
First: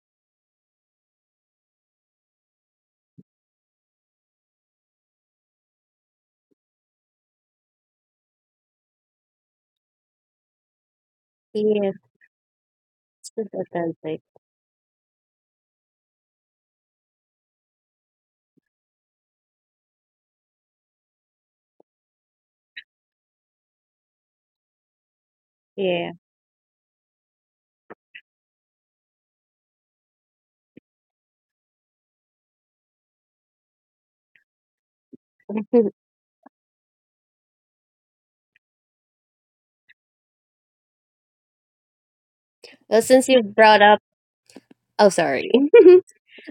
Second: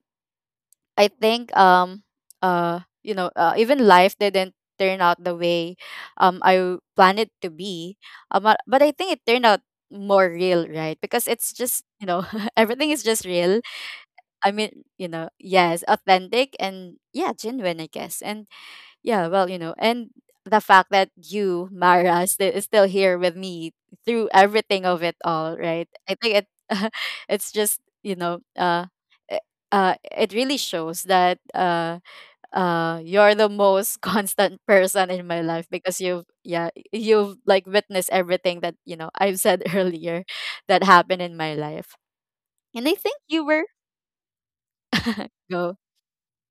[SPEAKER 1] I think, um uh you know uh, even life didn't turn out the way um I w- planned it to be. Um, but, but I think it turned out more real, right? Because it's just,
[SPEAKER 2] yeah.
[SPEAKER 1] you know everything is just
[SPEAKER 2] It's just
[SPEAKER 1] real.
[SPEAKER 2] authentic.
[SPEAKER 1] I mean, you know yes, authentic, and yeah, genuine, I guess. And yeah, well, you know, and the fact that you, Mara, sti- is still here with me through everything of it all, right?
[SPEAKER 2] Yeah.
[SPEAKER 1] I think it it's just, you know, uh i- uh it really shows that uh uh you're the most constant person in my life, because you've yeah, you've like witnessed everything that, you know, I've said earlier, that happened in my life. And I
[SPEAKER 2] Well,
[SPEAKER 1] think
[SPEAKER 2] since you
[SPEAKER 1] you were.
[SPEAKER 2] brought up, oh, sorry.
[SPEAKER 1] go.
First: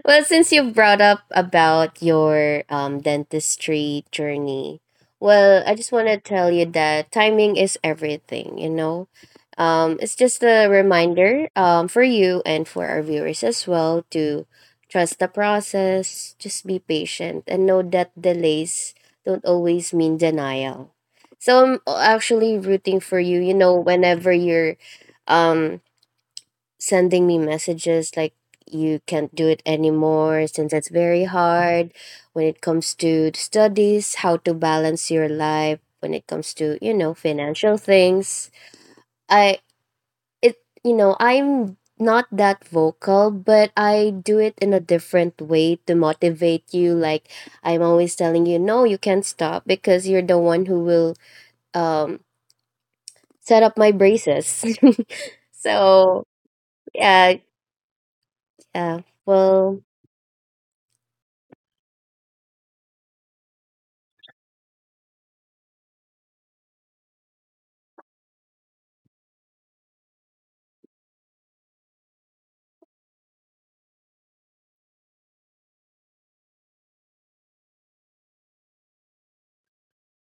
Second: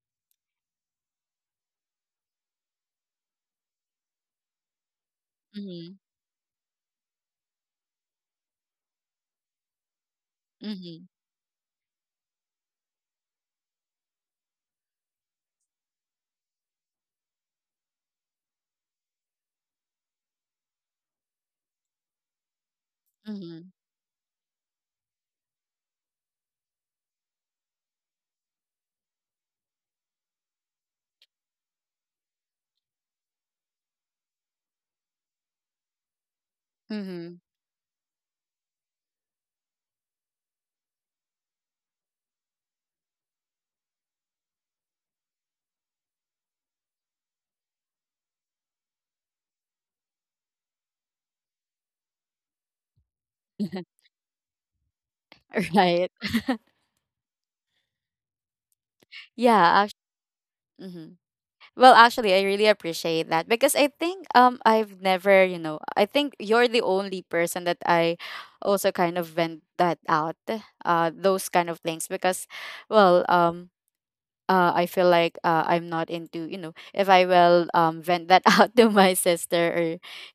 [SPEAKER 2] Well, since you've brought up about your, um, dentistry journey, well, I just
[SPEAKER 1] Mhm.
[SPEAKER 2] want to tell you that timing is everything, you know? Um, it's just a
[SPEAKER 1] Mhm.
[SPEAKER 2] reminder, um, for you and for our viewers as well, to trust the process, just be patient, and know that delays don't always mean denial. So I'm actually rooting for you, you
[SPEAKER 1] Mhm.
[SPEAKER 2] know, whenever you're um sending me messages like you can't do it anymore, since it's very hard when it comes to studies, how to balance your life when it comes to, you know
[SPEAKER 1] Mhm.
[SPEAKER 2] financial things. I it you know I'm not that vocal, but I do it in a different way to motivate you, like I'm always telling you, no, you can't stop because you're the one who will um set up my braces.
[SPEAKER 1] right.
[SPEAKER 2] So yeah. Yeah, well,
[SPEAKER 1] Yeah. Mm-hmm. Well, actually, I really appreciate that, because I think um I've never, you know, I think you're the only person that I also kind of vent that out, uh, those kind of things, because, well, um uh, I feel like, uh, I'm not into, you know, if I will um vent that out to my sister, or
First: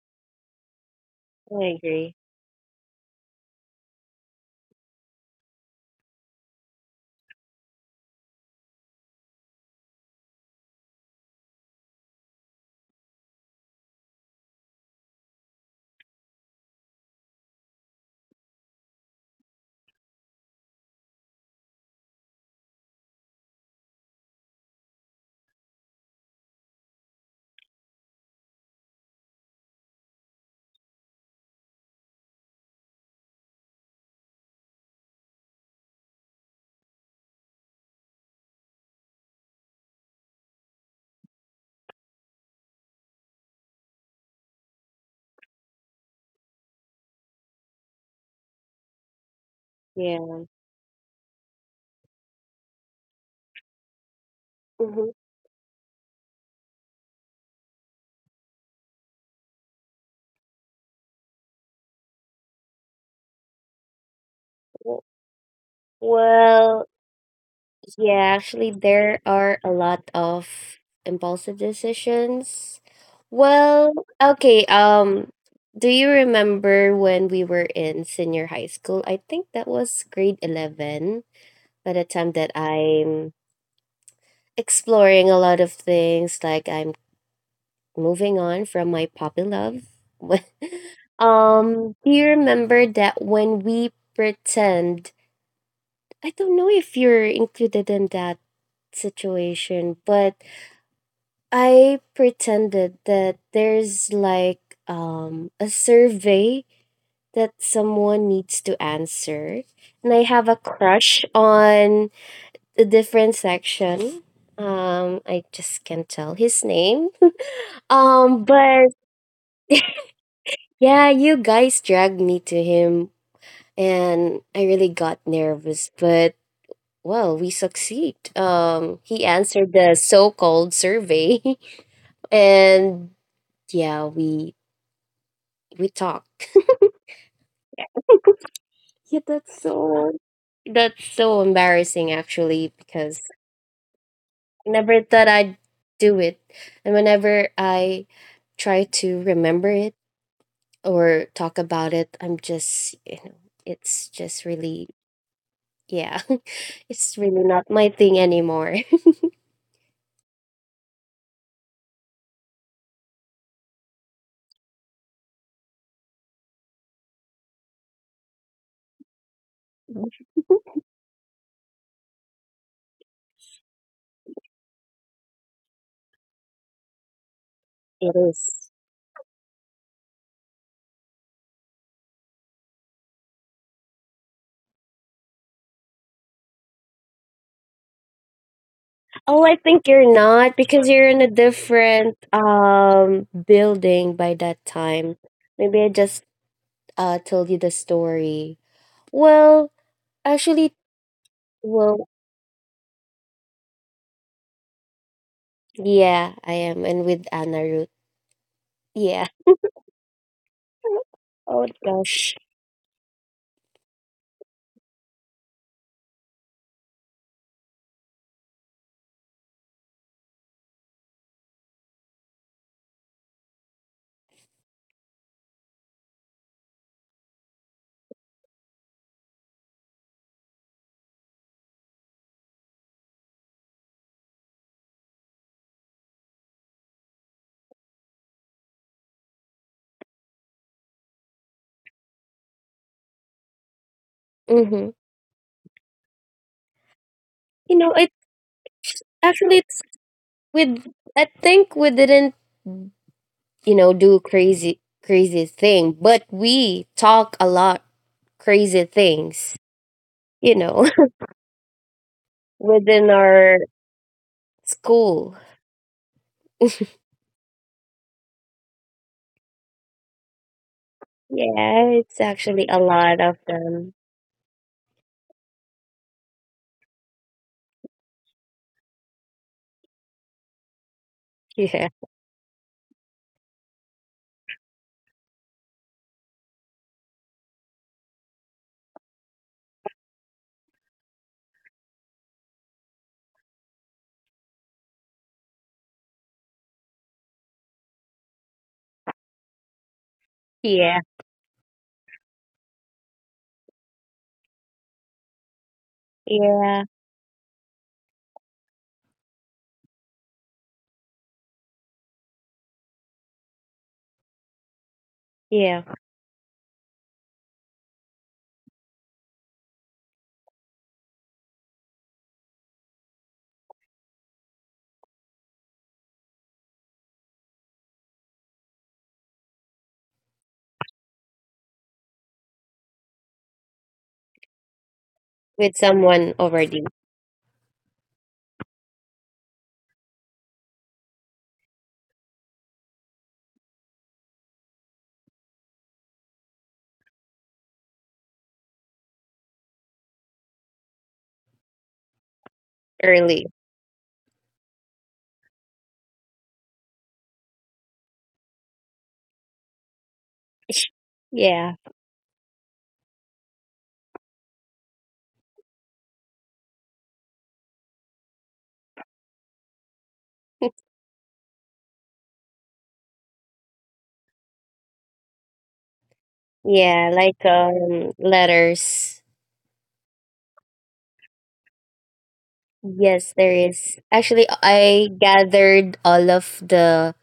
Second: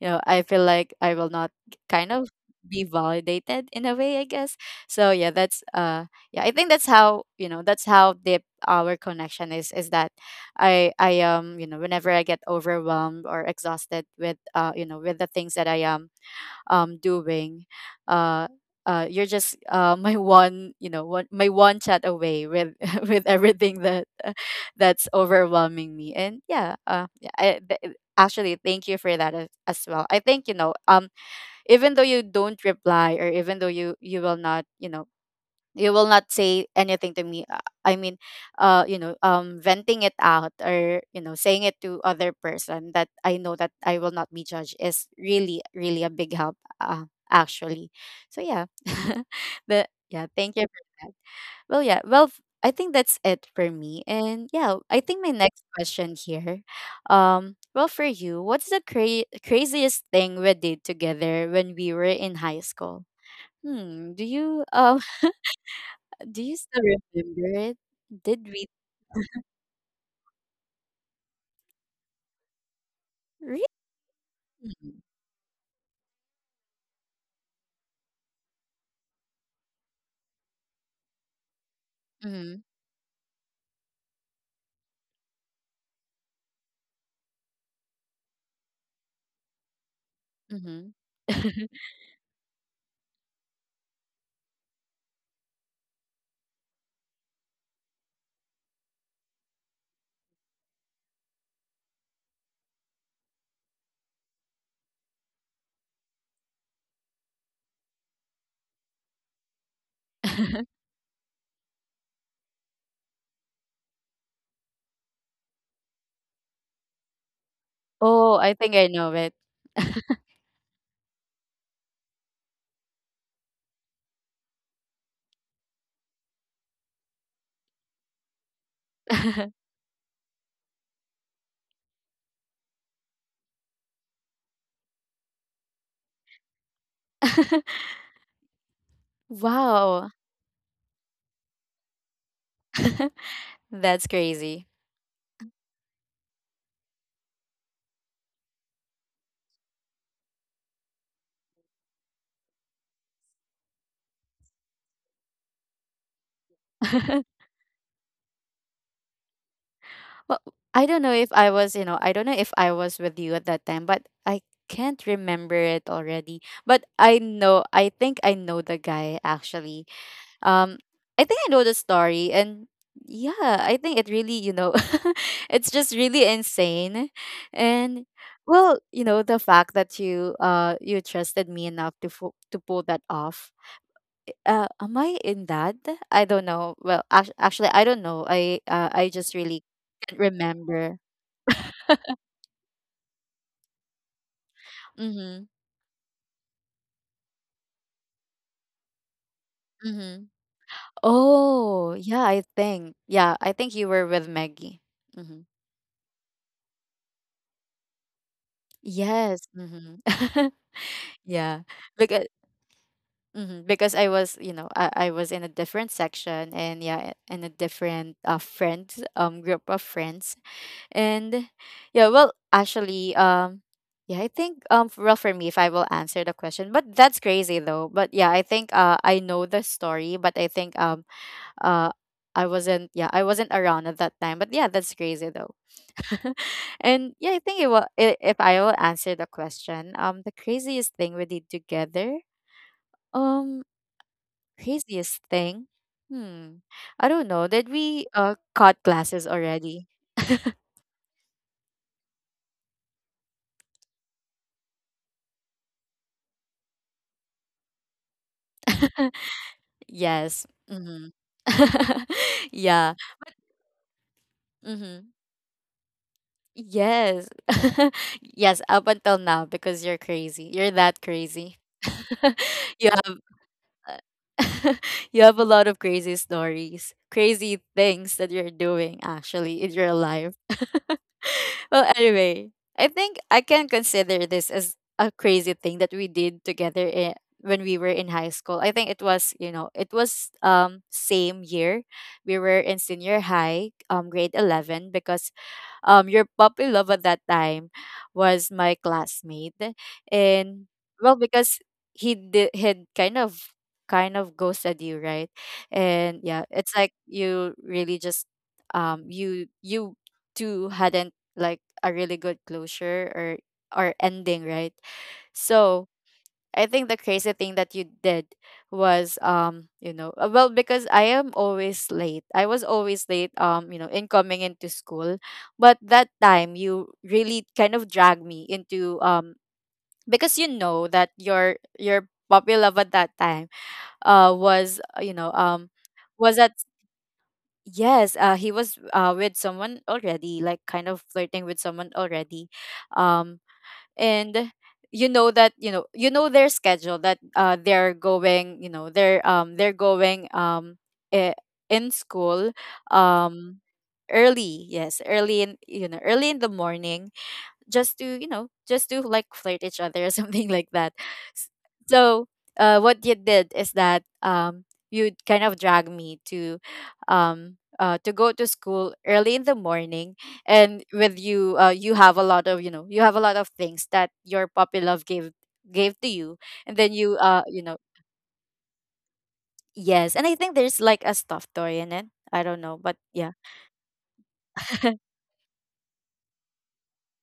[SPEAKER 1] you know I feel like I will not
[SPEAKER 2] I
[SPEAKER 1] kind
[SPEAKER 2] agree.
[SPEAKER 1] of be validated in a way, I guess. So yeah, that's, uh yeah, I think that's how, you know that's how deep our connection is is that, I I um you know whenever I get overwhelmed or exhausted with, uh you know with the things that I am um doing. uh uh you're just uh my one, you know one my one chat away with, with everything that, that's overwhelming me. And yeah, uh yeah, I, th- actually, thank you for that, as, as well. I think, you know um even though you don't reply, or even though you you will not, you know you will not say anything to me, uh, I mean, uh you know um venting it out, or, you know saying it to other person that I know that I will not be judged, is really really a big help, uh, actually. So yeah, but yeah,
[SPEAKER 2] Yeah.
[SPEAKER 1] thank you for that. Well, yeah, well, f- I think that's it for me. And yeah, I
[SPEAKER 2] Mhm.
[SPEAKER 1] think my next question here, um well, for you, what's the cra- craziest thing we did together when we were in high school? Hmm, do you um
[SPEAKER 2] W-
[SPEAKER 1] do you still
[SPEAKER 2] Well,
[SPEAKER 1] remember it?
[SPEAKER 2] yeah,
[SPEAKER 1] Did we
[SPEAKER 2] actually, there are a lot of impulsive decisions.
[SPEAKER 1] really?
[SPEAKER 2] Well, okay.
[SPEAKER 1] Mm-hmm.
[SPEAKER 2] Um, do you remember when we were in senior high school? I think that was grade eleven by the time that I'm exploring a lot of things, like I'm moving on from my puppy love.
[SPEAKER 1] Mm-hmm.
[SPEAKER 2] Um, do you remember that when we pretend, I don't know if you're included in that situation, but I pretended that there's like um a survey that someone needs to answer. And I have a crush on the different section. Um I just can't tell his name.
[SPEAKER 1] oh,
[SPEAKER 2] Um
[SPEAKER 1] I think I
[SPEAKER 2] but
[SPEAKER 1] know it.
[SPEAKER 2] yeah, you guys dragged me to him, and I really got nervous, but, well, we succeed. Um, he answered the so-called survey. And yeah, we we talk. Yeah, that's
[SPEAKER 1] wow.
[SPEAKER 2] so that's so embarrassing actually, because
[SPEAKER 1] That's crazy.
[SPEAKER 2] I never thought I'd do it, and whenever I try to remember it or talk about it, I'm just, you know it's just really, yeah, it's really not my thing anymore.
[SPEAKER 1] well, I don't know if I was, you know, I don't know if I was with you at that time, but I can't remember it already. But I know, I think I know the guy, actually. Um, I think I know the story, and yeah, I think it really, you know, it's just really insane. And
[SPEAKER 2] It is.
[SPEAKER 1] well, you know, the fact that you uh you trusted me enough to, fu- to pull that off. Uh, am I in that? I don't know. Well, act- actually, I don't know. I uh, I just
[SPEAKER 2] Oh, I
[SPEAKER 1] really
[SPEAKER 2] think you're
[SPEAKER 1] can't
[SPEAKER 2] not, because
[SPEAKER 1] remember.
[SPEAKER 2] you're in a different um building by that time.
[SPEAKER 1] Mm-hmm.
[SPEAKER 2] Maybe I just uh told you the story. Well,
[SPEAKER 1] Mm-hmm.
[SPEAKER 2] actually,
[SPEAKER 1] Oh,
[SPEAKER 2] well,
[SPEAKER 1] yeah, I think. Yeah, I think you were with Maggie. Mm-hmm.
[SPEAKER 2] yeah, I am, and with Anna Ruth, yeah.
[SPEAKER 1] Yes. Mm-hmm. yeah.
[SPEAKER 2] Oh
[SPEAKER 1] Look at
[SPEAKER 2] gosh.
[SPEAKER 1] hmm Because I was, you know, I, I was in a different section, and yeah, in a different, uh friends um group of friends. And yeah, well, actually, um yeah, I think, um f- well, for me, if I will answer the question, but that's crazy though. But yeah, I think, uh I know the story, but I think, um uh I wasn't yeah I wasn't around at that time. But yeah, that's crazy though. and yeah, I think it will, i- if I will answer the question, um the craziest thing we did together. um.
[SPEAKER 2] Mm-hmm.
[SPEAKER 1] Craziest thing? Hmm.
[SPEAKER 2] You know,
[SPEAKER 1] I
[SPEAKER 2] it
[SPEAKER 1] don't know. Did we uh
[SPEAKER 2] actually
[SPEAKER 1] cut
[SPEAKER 2] it's
[SPEAKER 1] classes already?
[SPEAKER 2] with I think we didn't, you know do crazy, crazy thing, but we talk a lot crazy things, you know,
[SPEAKER 1] Yes. Mm-hmm.
[SPEAKER 2] within
[SPEAKER 1] Yeah.
[SPEAKER 2] our school.
[SPEAKER 1] Mm-hmm. Yes. Yes, up until now, because you're crazy. You're that
[SPEAKER 2] Yeah,
[SPEAKER 1] crazy.
[SPEAKER 2] it's actually a lot
[SPEAKER 1] You
[SPEAKER 2] of
[SPEAKER 1] have.
[SPEAKER 2] them.
[SPEAKER 1] Uh, you have a lot of crazy stories, crazy things that you're doing actually in your life.
[SPEAKER 2] Yeah.
[SPEAKER 1] well, anyway, I think I can consider this as a crazy thing that we did together, in, when we were in high school. I think it was, you know, it was um same year. We were in senior high, um grade eleven, because um your puppy love at that time was my classmate, and,
[SPEAKER 2] Yeah.
[SPEAKER 1] well, because he did had kind of kind of ghosted you, right? And yeah,
[SPEAKER 2] Yeah.
[SPEAKER 1] it's like you really just, um you you two hadn't like a really good closure, or or ending, right? So
[SPEAKER 2] Yeah.
[SPEAKER 1] I think the crazy thing that you did was, um you know uh, well, because I am always late. I was always late, um you know in coming into school. But that time you really kind of dragged me into, um because you know that your your puppy love at that time, uh was, uh, you know um
[SPEAKER 2] With someone
[SPEAKER 1] was at,
[SPEAKER 2] already.
[SPEAKER 1] yes, uh he was, uh with someone already, like kind of flirting with someone already. um and you know that you know, you know their schedule, that uh they're going, you know they're um they're going, um eh, in school,
[SPEAKER 2] Early.
[SPEAKER 1] um early. Yes, early in you know early in the morning, just to, you know just to like flirt each other, or something like that. S-
[SPEAKER 2] Yeah.
[SPEAKER 1] so, uh, what you did is that, um, you'd kind of drag me to, um, uh, to go to school early in the morning. And with you, uh, you have a lot of, you know you have a lot of things that your puppy love gave, gave to you. And then,
[SPEAKER 2] Yeah,
[SPEAKER 1] you uh
[SPEAKER 2] like
[SPEAKER 1] you know
[SPEAKER 2] um letters.
[SPEAKER 1] yes, and I think there's like a stuffed toy in it. I don't know, but yeah.
[SPEAKER 2] Yes, there is. Actually, I gathered all of the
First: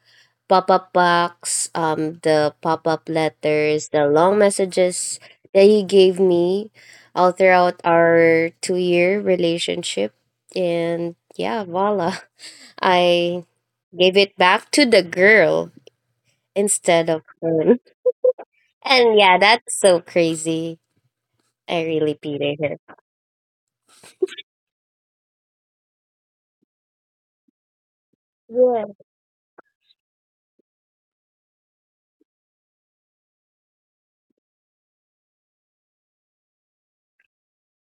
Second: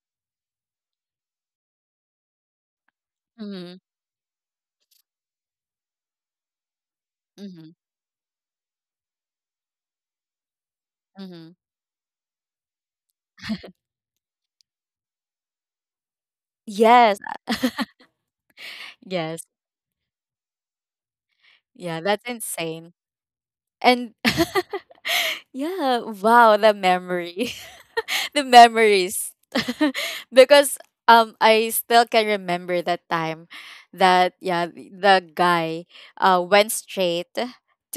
[SPEAKER 2] pop-up box, um the pop-up
[SPEAKER 1] mm-hmm.
[SPEAKER 2] letters, the long messages that he gave me all
[SPEAKER 1] Mm-hmm.
[SPEAKER 2] throughout our two-year relationship. And
[SPEAKER 1] Mm-hmm.
[SPEAKER 2] yeah, voila. I gave it back to the girl instead
[SPEAKER 1] Yes.
[SPEAKER 2] of him. And yeah,
[SPEAKER 1] yes.
[SPEAKER 2] that's so crazy. I
[SPEAKER 1] Yeah,
[SPEAKER 2] really
[SPEAKER 1] that's
[SPEAKER 2] pitied
[SPEAKER 1] insane.
[SPEAKER 2] her.
[SPEAKER 1] And yeah, wow, the memory. the
[SPEAKER 2] Yeah.
[SPEAKER 1] memories. because um I still can remember that time, that yeah, the the guy uh went straight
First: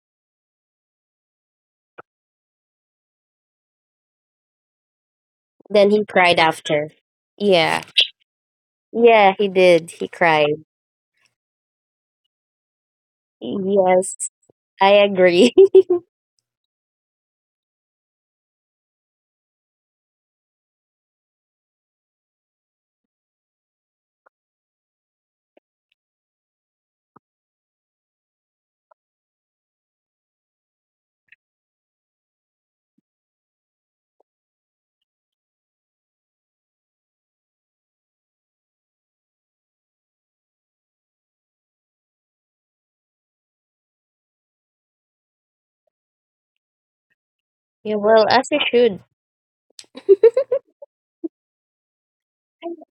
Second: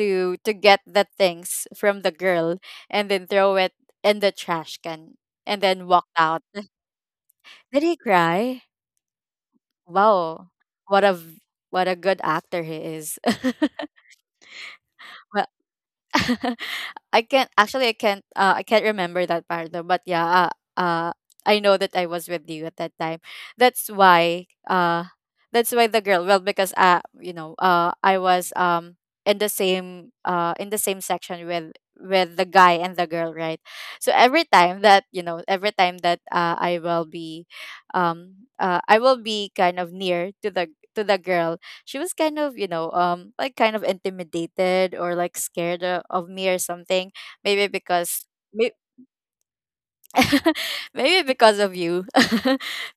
[SPEAKER 1] to to get the things from the girl, and then throw it in the trash can, and then
[SPEAKER 2] Then he
[SPEAKER 1] walked
[SPEAKER 2] cried
[SPEAKER 1] out.
[SPEAKER 2] after. Yeah.
[SPEAKER 1] Did he cry?
[SPEAKER 2] Yeah, he did. He
[SPEAKER 1] Wow.
[SPEAKER 2] cried.
[SPEAKER 1] What a v- what a good actor he is.
[SPEAKER 2] Yes, I
[SPEAKER 1] Well.
[SPEAKER 2] agree.
[SPEAKER 1] I can't, actually, I can't, uh, I can't remember that part though, but yeah, uh, uh I know that I was with you at that time. That's why uh that's why the girl, well, because, uh you know uh I was, um in the same, uh in the same section with, with the guy and the girl, right? So every time that you know every time that uh, I will be um uh I will be kind of near to the to the girl. She was kind of, you know um like kind of intimidated or like scared, uh, of me or something. Maybe
[SPEAKER 2] Yeah,
[SPEAKER 1] because
[SPEAKER 2] well, as you
[SPEAKER 1] may-
[SPEAKER 2] should.
[SPEAKER 1] maybe because of you.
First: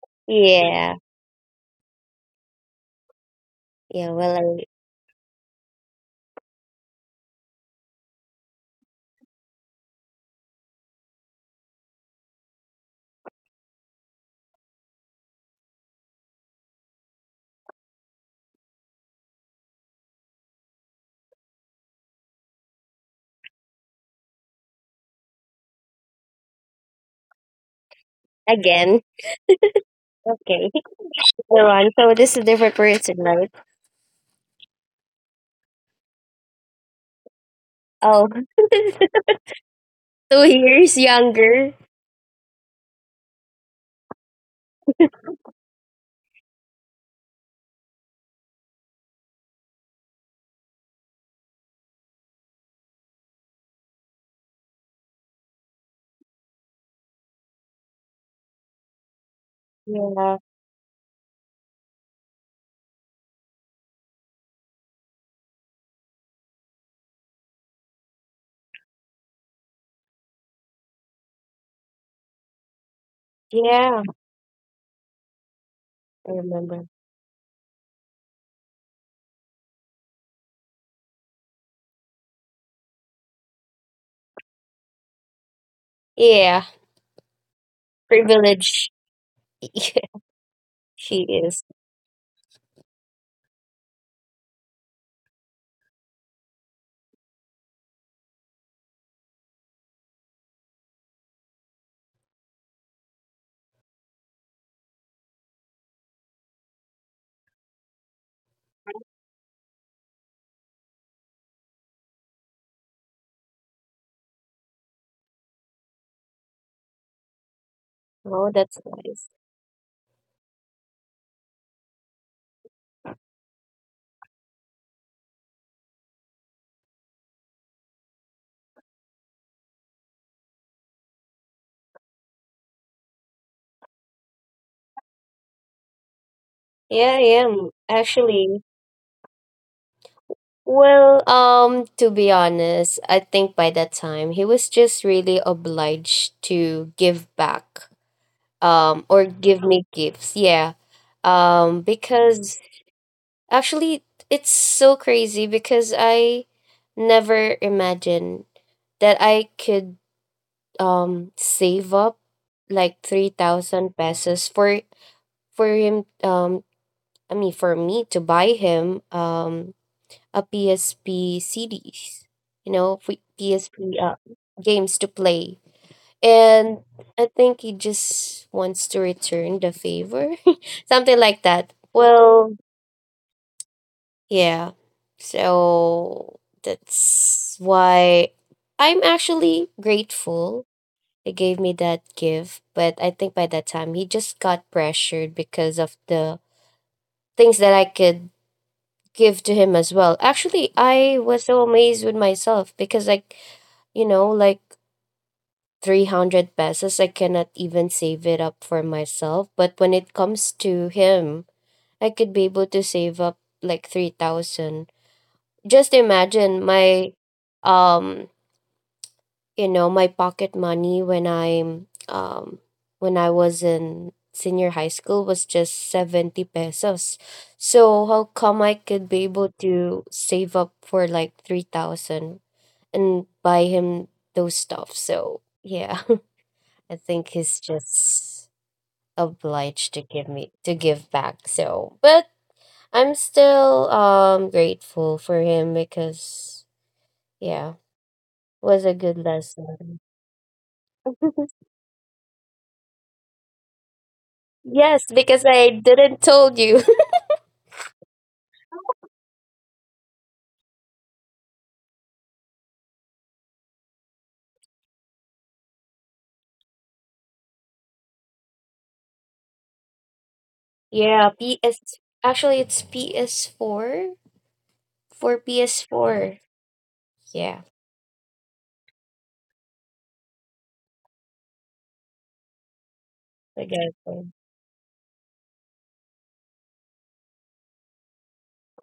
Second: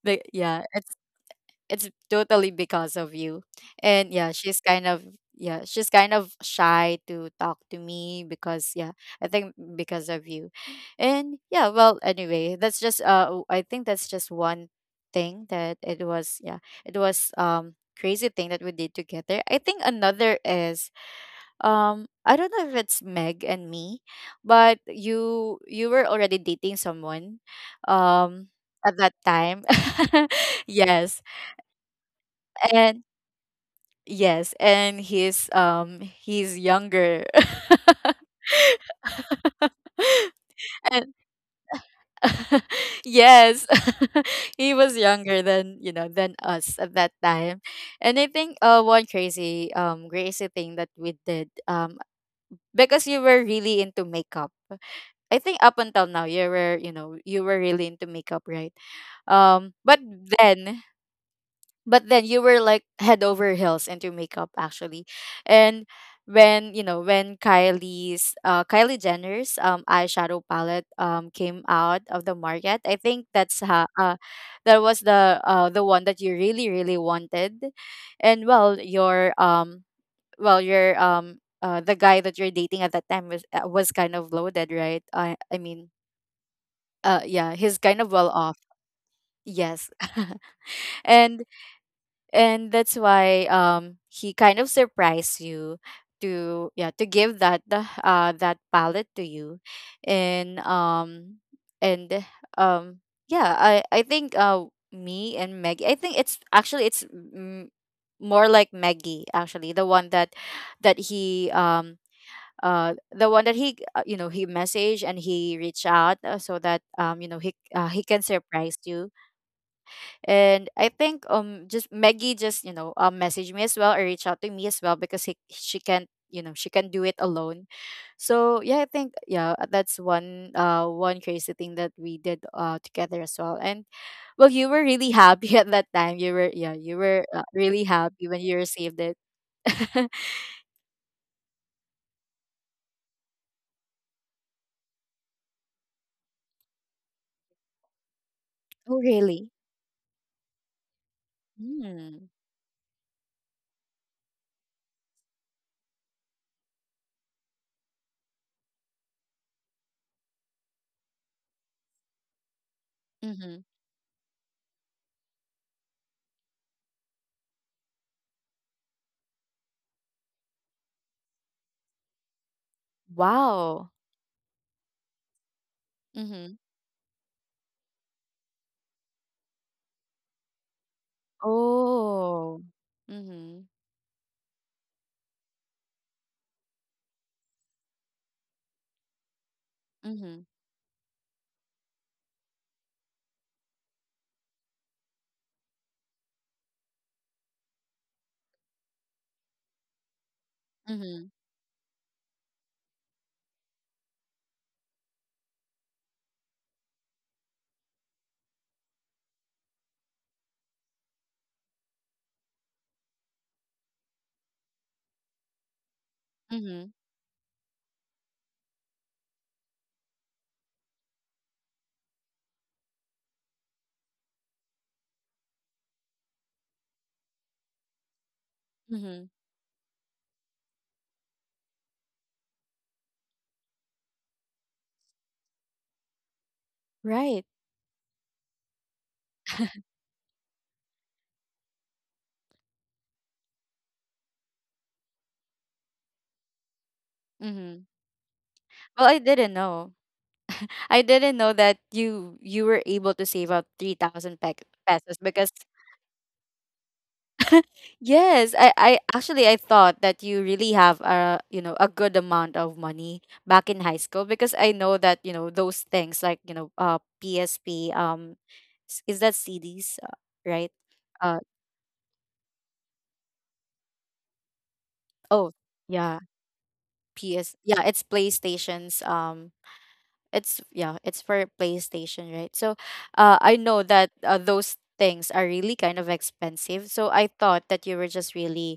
[SPEAKER 1] But yeah, it's
[SPEAKER 2] Yeah.
[SPEAKER 1] it's totally because of you. And
[SPEAKER 2] Yeah,
[SPEAKER 1] yeah,
[SPEAKER 2] well,
[SPEAKER 1] she's kind of, yeah, she's kind of shy to talk to me because, yeah, I think because of you. And yeah, well, anyway, that's just uh w- I think that's just one thing that it was, yeah, it was um crazy thing that we did together. I think another is, um I don't know if it's Meg and me, but you you were already dating someone um
[SPEAKER 2] I,
[SPEAKER 1] at
[SPEAKER 2] again.
[SPEAKER 1] that time.
[SPEAKER 2] Okay.
[SPEAKER 1] Yes.
[SPEAKER 2] Go on. So this is a different
[SPEAKER 1] And
[SPEAKER 2] person, right?
[SPEAKER 1] yes, and he's um he's younger.
[SPEAKER 2] Oh. Two years
[SPEAKER 1] And
[SPEAKER 2] younger.
[SPEAKER 1] yes, he was younger than, you know than us at that time. And I think uh one crazy um crazy thing that we did, um because you were really into makeup. I think up until now you were, you know you were really into makeup, right? Um, but
[SPEAKER 2] Yeah.
[SPEAKER 1] then, but then you were like head over heels into makeup, actually. And when, you know when Kylie's uh Kylie Jenner's um eyeshadow palette um came out of the market, I think that's ha-
[SPEAKER 2] Yeah,
[SPEAKER 1] uh that was the, uh the one that
[SPEAKER 2] I
[SPEAKER 1] you really
[SPEAKER 2] remember.
[SPEAKER 1] really wanted. And well, your um well, your um uh the guy that you're dating at that time was, uh, was kind of loaded, right? I i mean,
[SPEAKER 2] Yeah.
[SPEAKER 1] uh yeah, he's kind of well off.
[SPEAKER 2] Privileged.
[SPEAKER 1] Yes.
[SPEAKER 2] She
[SPEAKER 1] and
[SPEAKER 2] is.
[SPEAKER 1] and that's why, um he kind of surprised you to, yeah, to give that, the, uh that palette to you. And um and um yeah, i i think uh me and Maggie, I think it's actually it's, mm, more like Maggie, actually, the one that, that he um uh the one that he, uh, you know, he messaged and he reached out, uh, so that, um you know, he uh, he can
[SPEAKER 2] Oh,
[SPEAKER 1] surprise
[SPEAKER 2] that's
[SPEAKER 1] you.
[SPEAKER 2] nice.
[SPEAKER 1] And I think um just Maggie just, you know um messaged me as well or reached out to me as well because he, she can't, you know she can not do it alone. So yeah, I think, yeah, uh, that's one, uh one crazy thing that we did uh together as well. And well, you were really happy at that time. You were, yeah, you
[SPEAKER 2] Yeah, I
[SPEAKER 1] were, uh,
[SPEAKER 2] am
[SPEAKER 1] really happy when you
[SPEAKER 2] actually.
[SPEAKER 1] received it.
[SPEAKER 2] Well, um, to be honest, I think by that time he was just really obliged to give back, um,
[SPEAKER 1] Oh
[SPEAKER 2] or
[SPEAKER 1] really?
[SPEAKER 2] give me gifts. Yeah, um,
[SPEAKER 1] Mm.
[SPEAKER 2] because actually it's so crazy because I never imagined that I could um save up like
[SPEAKER 1] Mm-hmm.
[SPEAKER 2] three thousand pesos for for him um I mean, for me to buy him um, a P S P C Ds, you know, free
[SPEAKER 1] Wow.
[SPEAKER 2] P S P uh, games to play.
[SPEAKER 1] Mm-hmm.
[SPEAKER 2] And I think he just wants to return the favor, something like that. Well,
[SPEAKER 1] Oh. Mm-hmm.
[SPEAKER 2] yeah. So that's why I'm actually
[SPEAKER 1] Mm-hmm.
[SPEAKER 2] grateful he gave me that gift. But I think by that time, he just got pressured because of the things that I could give to him as well. Actually, I
[SPEAKER 1] Mm-hmm.
[SPEAKER 2] was so amazed with myself because, like, you know, like three hundred pesos, I cannot even save it up for myself. But when it comes to him, I could be able to save up like three thousand. Just imagine
[SPEAKER 1] Mm-hmm.
[SPEAKER 2] my um you know my pocket money when I'm um when I was in senior high school was just seventy pesos. So how come I could be
[SPEAKER 1] Mm-hmm.
[SPEAKER 2] able to save up for like three thousand and buy him those stuff? So yeah, I think
[SPEAKER 1] Right.
[SPEAKER 2] he's just obliged to give me to give back. So but I'm still um grateful for him because yeah,
[SPEAKER 1] Mm-hmm.
[SPEAKER 2] was a
[SPEAKER 1] Well,
[SPEAKER 2] good
[SPEAKER 1] I didn't know.
[SPEAKER 2] lesson.
[SPEAKER 1] I didn't know that you you were able to save up three thousand pe-
[SPEAKER 2] Yes,
[SPEAKER 1] pesos,
[SPEAKER 2] because
[SPEAKER 1] because
[SPEAKER 2] I didn't told you.
[SPEAKER 1] yes, I I actually I thought that you really have a, you know, a good amount of money back in high school, because I know that, you know, those things like, you know, uh P S P, um s- is that C Ds, uh, right?
[SPEAKER 2] Yeah,
[SPEAKER 1] Uh
[SPEAKER 2] P S, actually it's P S four, for
[SPEAKER 1] oh, yeah,
[SPEAKER 2] P S four. Yeah,
[SPEAKER 1] P S. Yeah, it's PlayStation's. Um It's yeah, it's for PlayStation, right? So, uh, I
[SPEAKER 2] I
[SPEAKER 1] know
[SPEAKER 2] guess
[SPEAKER 1] that,
[SPEAKER 2] so.
[SPEAKER 1] uh, those things are really kind of expensive. So I thought that you were just really,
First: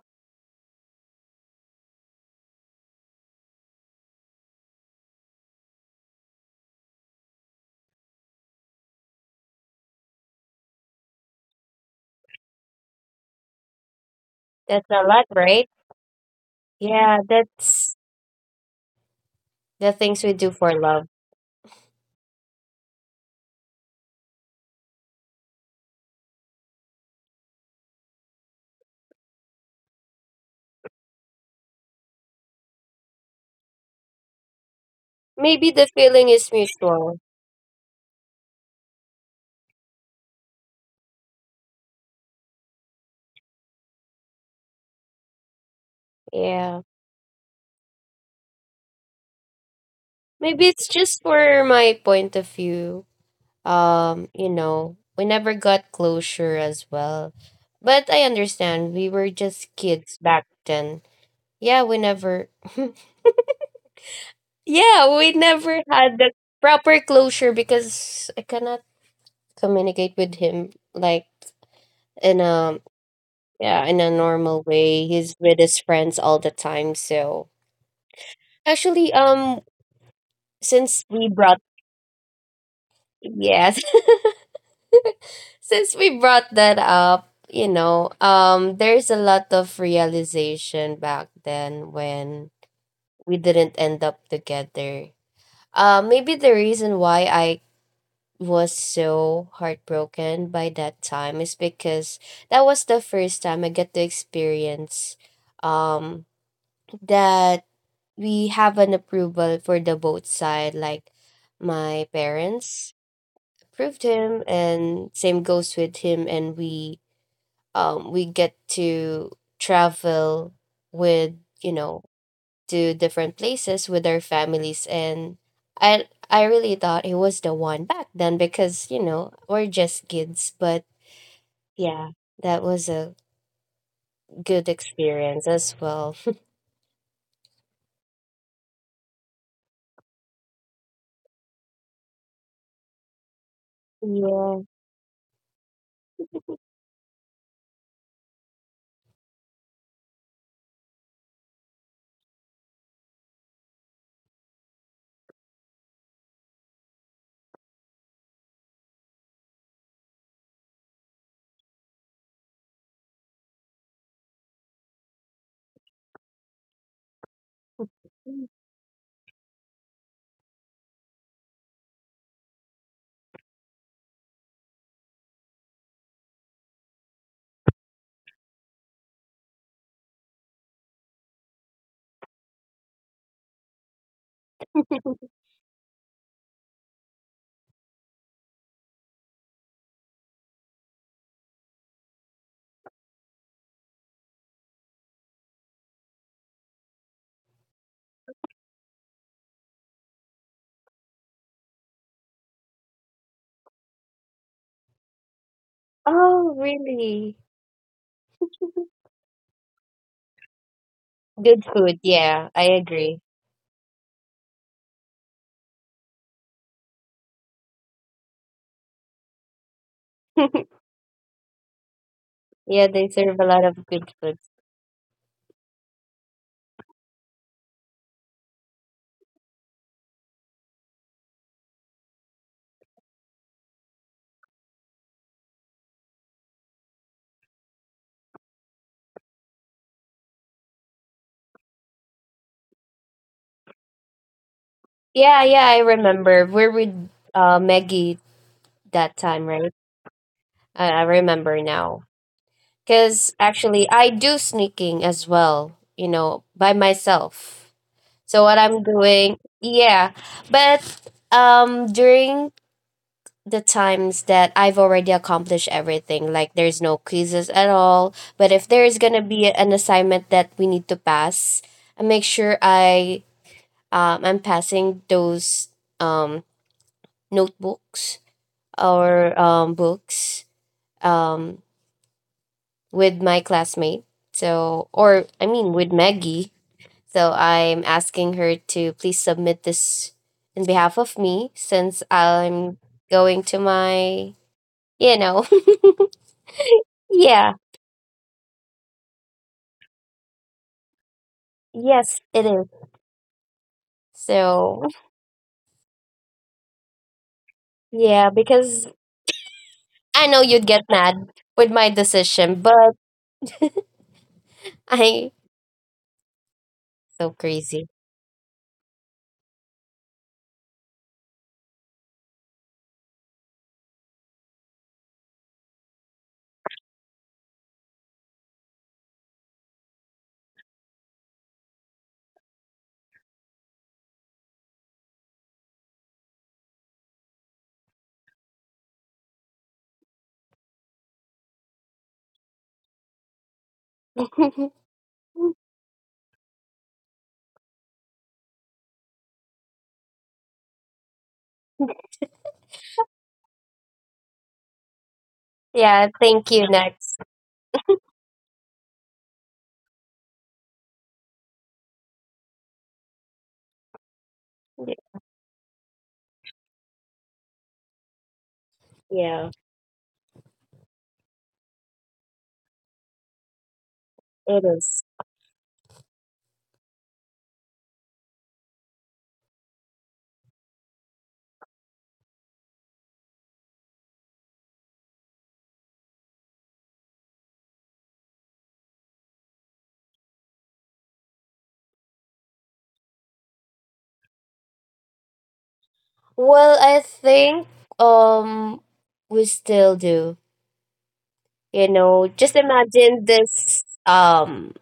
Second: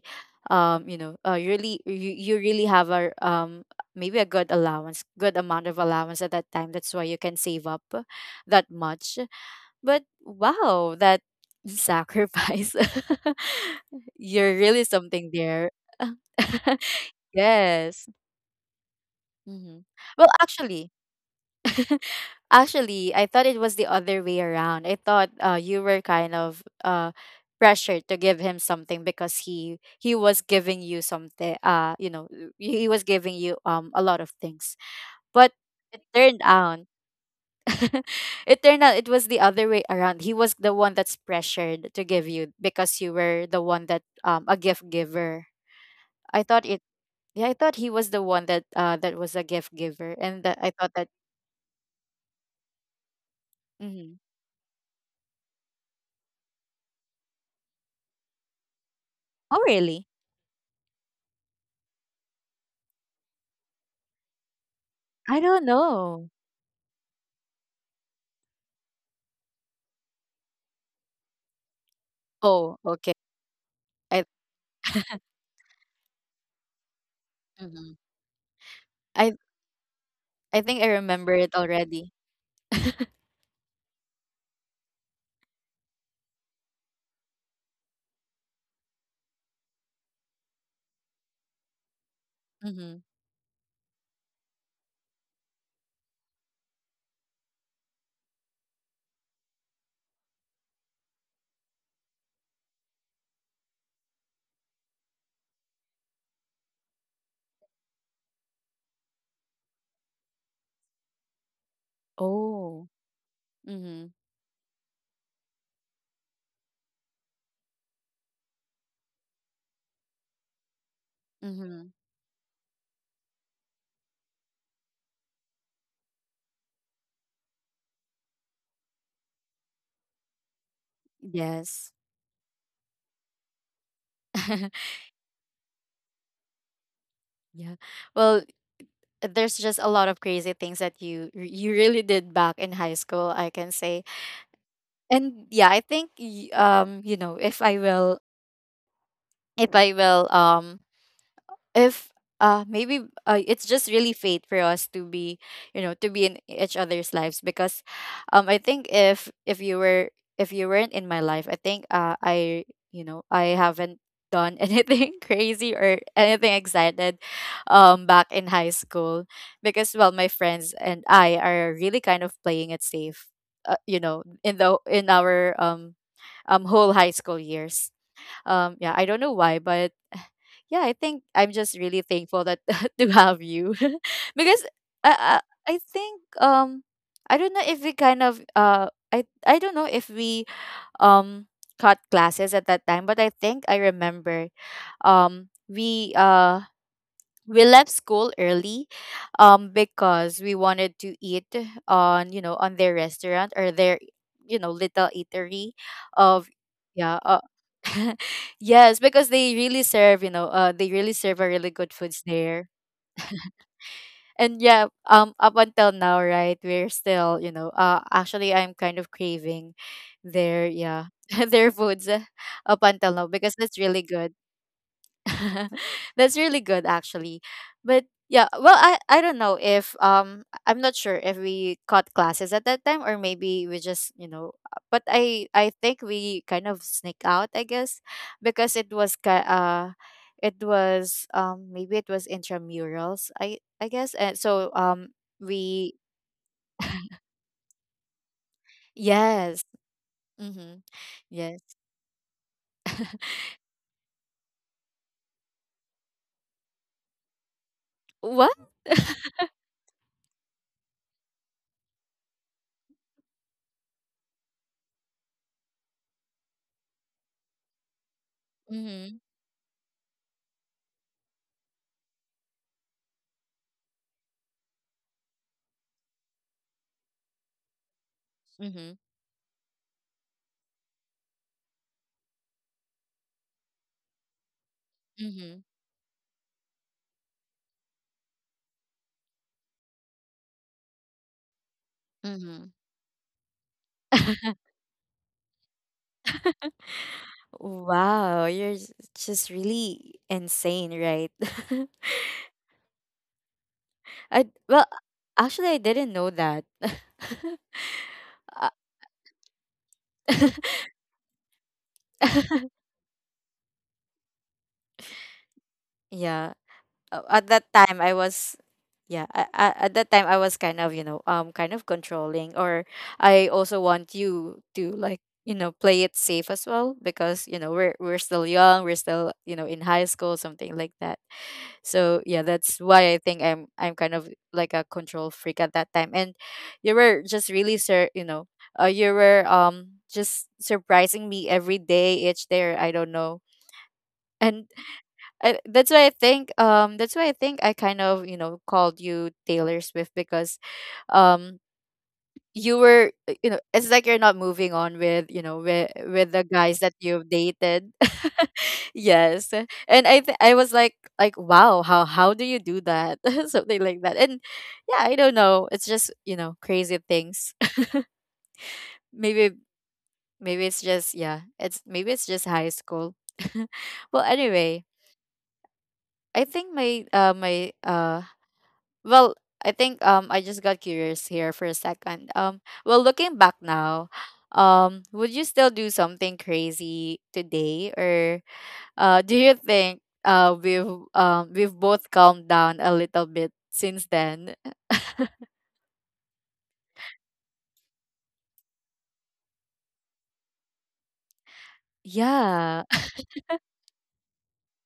[SPEAKER 1] um, you know, uh, you really you, you really have a, um maybe a good allowance, good amount of allowance at that time. That's why you can save up that much. But wow, that sacrifice. You're really
[SPEAKER 2] That's a lot,
[SPEAKER 1] something
[SPEAKER 2] right?
[SPEAKER 1] there.
[SPEAKER 2] Yeah, that's
[SPEAKER 1] Yes. Hmm.
[SPEAKER 2] the things
[SPEAKER 1] Well,
[SPEAKER 2] we do for
[SPEAKER 1] actually,
[SPEAKER 2] love.
[SPEAKER 1] actually, I thought it was the other way around. I thought, uh, you were kind of, uh, pressured to give him something because he he was giving you something. Uh, you know, uh, he he was giving you um a lot of things, but
[SPEAKER 2] Maybe the
[SPEAKER 1] it
[SPEAKER 2] feeling
[SPEAKER 1] turned
[SPEAKER 2] is
[SPEAKER 1] out.
[SPEAKER 2] mutual.
[SPEAKER 1] It turned out it was the other way around. He was the one that's pressured to give you because you were the one that, um a gift giver. I thought it
[SPEAKER 2] Yeah.
[SPEAKER 1] Yeah, I thought he was the one that, uh that was a gift giver and that
[SPEAKER 2] Maybe
[SPEAKER 1] I
[SPEAKER 2] it's
[SPEAKER 1] thought that,
[SPEAKER 2] just for my point of view.
[SPEAKER 1] hmm.
[SPEAKER 2] Um, you know, we never got closure as well. But I understand we were
[SPEAKER 1] Oh
[SPEAKER 2] just
[SPEAKER 1] really?
[SPEAKER 2] kids back then. Yeah, we never yeah, we
[SPEAKER 1] I don't
[SPEAKER 2] never had
[SPEAKER 1] know.
[SPEAKER 2] the proper closure because I cannot communicate with him like in
[SPEAKER 1] Oh,
[SPEAKER 2] a
[SPEAKER 1] okay.
[SPEAKER 2] yeah, in a
[SPEAKER 1] I
[SPEAKER 2] normal way. He's with his friends all the time, so
[SPEAKER 1] Mhm.
[SPEAKER 2] actually
[SPEAKER 1] I
[SPEAKER 2] um
[SPEAKER 1] I think I
[SPEAKER 2] since we
[SPEAKER 1] remember it
[SPEAKER 2] brought
[SPEAKER 1] already.
[SPEAKER 2] yes, since we brought that up, you know, um there's a lot of realization back then when
[SPEAKER 1] Mm-hmm.
[SPEAKER 2] we didn't end up together. Uh, maybe the reason why I was so heartbroken by that time is because that was the first time I get to experience um that we have an approval for the both side, like my
[SPEAKER 1] Oh.
[SPEAKER 2] parents approved
[SPEAKER 1] Mm-hmm.
[SPEAKER 2] him and same goes with him. And we um we get to travel with you
[SPEAKER 1] Mm-hmm.
[SPEAKER 2] know to different places with our families. And I I really thought it was the one back then because, you know, we're just kids, but
[SPEAKER 1] Yes.
[SPEAKER 2] yeah, that was a good experience as well.
[SPEAKER 1] Yeah. Well, there's just a lot of crazy things that you you really did back in high school, I can say.
[SPEAKER 2] Yeah.
[SPEAKER 1] And yeah, I think y- um, you know, if I will, if I will um if uh maybe, uh, it's just really fate for us to be, you know to be in each other's lives, because um I think if if you were, if you weren't in my life, I think uh I you know, I haven't done anything crazy or anything excited, um back in high school, because well, my friends and I are really kind of playing it safe, uh, you know, in the in our um um whole high school years, um yeah, I don't know why, but yeah, I think I'm just really thankful that to have you because I, I I think, um I don't know if we kind of uh I I don't know if we, um cut classes at that time, but I think I remember, um we uh we left school early, um because we wanted to eat on, you know on their restaurant or their, you know little eatery of,
[SPEAKER 2] Oh,
[SPEAKER 1] yeah.
[SPEAKER 2] really?
[SPEAKER 1] Yes, because they really serve, you know, uh, they really serve a
[SPEAKER 2] Good
[SPEAKER 1] really good
[SPEAKER 2] food.
[SPEAKER 1] foods
[SPEAKER 2] Yeah, I
[SPEAKER 1] there.
[SPEAKER 2] agree.
[SPEAKER 1] And yeah, um, up until now, right, we're still, you know, uh, actually, I'm kind of craving their, yeah, their foods, uh, up
[SPEAKER 2] Yeah, they
[SPEAKER 1] until now,
[SPEAKER 2] serve a
[SPEAKER 1] because
[SPEAKER 2] lot
[SPEAKER 1] it's
[SPEAKER 2] of
[SPEAKER 1] really
[SPEAKER 2] good
[SPEAKER 1] good.
[SPEAKER 2] food.
[SPEAKER 1] That's really good, actually. But yeah, well, I I don't know if, um I'm not sure if we caught classes at that time, or maybe we just, you know, uh, but I I think we kind of sneak out, I guess, because it was ki- uh it was, um maybe it was intramurals, I I guess. And so um
[SPEAKER 2] Yeah, yeah, I
[SPEAKER 1] we,
[SPEAKER 2] remember. We're with uh, Maggie that time,
[SPEAKER 1] yes.
[SPEAKER 2] right?
[SPEAKER 1] Mhm.
[SPEAKER 2] I, I remember
[SPEAKER 1] Yes.
[SPEAKER 2] now. Because actually, I do sneaking as well, you know, by myself. So
[SPEAKER 1] What?
[SPEAKER 2] what I'm doing, yeah. But um, during the times that I've already accomplished everything, like there's no quizzes at all. But if there is
[SPEAKER 1] Mhm.
[SPEAKER 2] gonna be an assignment that we need to pass, I make sure I um I'm passing those um notebooks
[SPEAKER 1] Mhm.
[SPEAKER 2] or um books um with my classmate. So, or I
[SPEAKER 1] Mhm.
[SPEAKER 2] mean, with Maggie. So, I'm asking her to please submit this in behalf of me since
[SPEAKER 1] Mhm.
[SPEAKER 2] I'm going to
[SPEAKER 1] Mhm.
[SPEAKER 2] my, you know, yeah,
[SPEAKER 1] Wow, you're s- just really insane, right?
[SPEAKER 2] yes, it is.
[SPEAKER 1] I
[SPEAKER 2] So,
[SPEAKER 1] Well, actually, I didn't know that.
[SPEAKER 2] yeah,
[SPEAKER 1] Uh,
[SPEAKER 2] because I know you'd get mad with my decision, but I
[SPEAKER 1] yeah. Uh,
[SPEAKER 2] so
[SPEAKER 1] at that
[SPEAKER 2] crazy.
[SPEAKER 1] time I was, yeah, I, I, at that time I was kind of, you know um kind of controlling. Or I also want you to, like, you know play it safe as well, because, you know, we're we're still young, we're still, you know, in high school, something like that. So yeah, that's why I think I'm I'm kind of like a control freak at that time. And you were just really sir you know, uh, you were, um just surprising me every day, each day, or I don't know. And I, that's why I think, um that's why I think I kind of, you know, called you Taylor Swift because, um you were, uh, you know, it's like you're not moving on with, you know, with
[SPEAKER 2] Yeah,
[SPEAKER 1] with the
[SPEAKER 2] thank you.
[SPEAKER 1] guys that
[SPEAKER 2] Next.
[SPEAKER 1] you've dated. Yes. And I th- I was like like wow, how how do you do that? Something like that. And yeah, I don't know, it's just, you know, crazy things.
[SPEAKER 2] Yeah,
[SPEAKER 1] Maybe, maybe it's just, yeah, it's, maybe it's just high school. Well,
[SPEAKER 2] it
[SPEAKER 1] anyway,
[SPEAKER 2] is.
[SPEAKER 1] I think my uh my uh well, I think, um I just got curious here for a second. Um well, looking back now, um would you still do something crazy today, or uh do you think uh we've, um we've both calmed down a little bit since then?
[SPEAKER 2] Well, I think um we still do. You know, just
[SPEAKER 1] Yeah.
[SPEAKER 2] imagine this um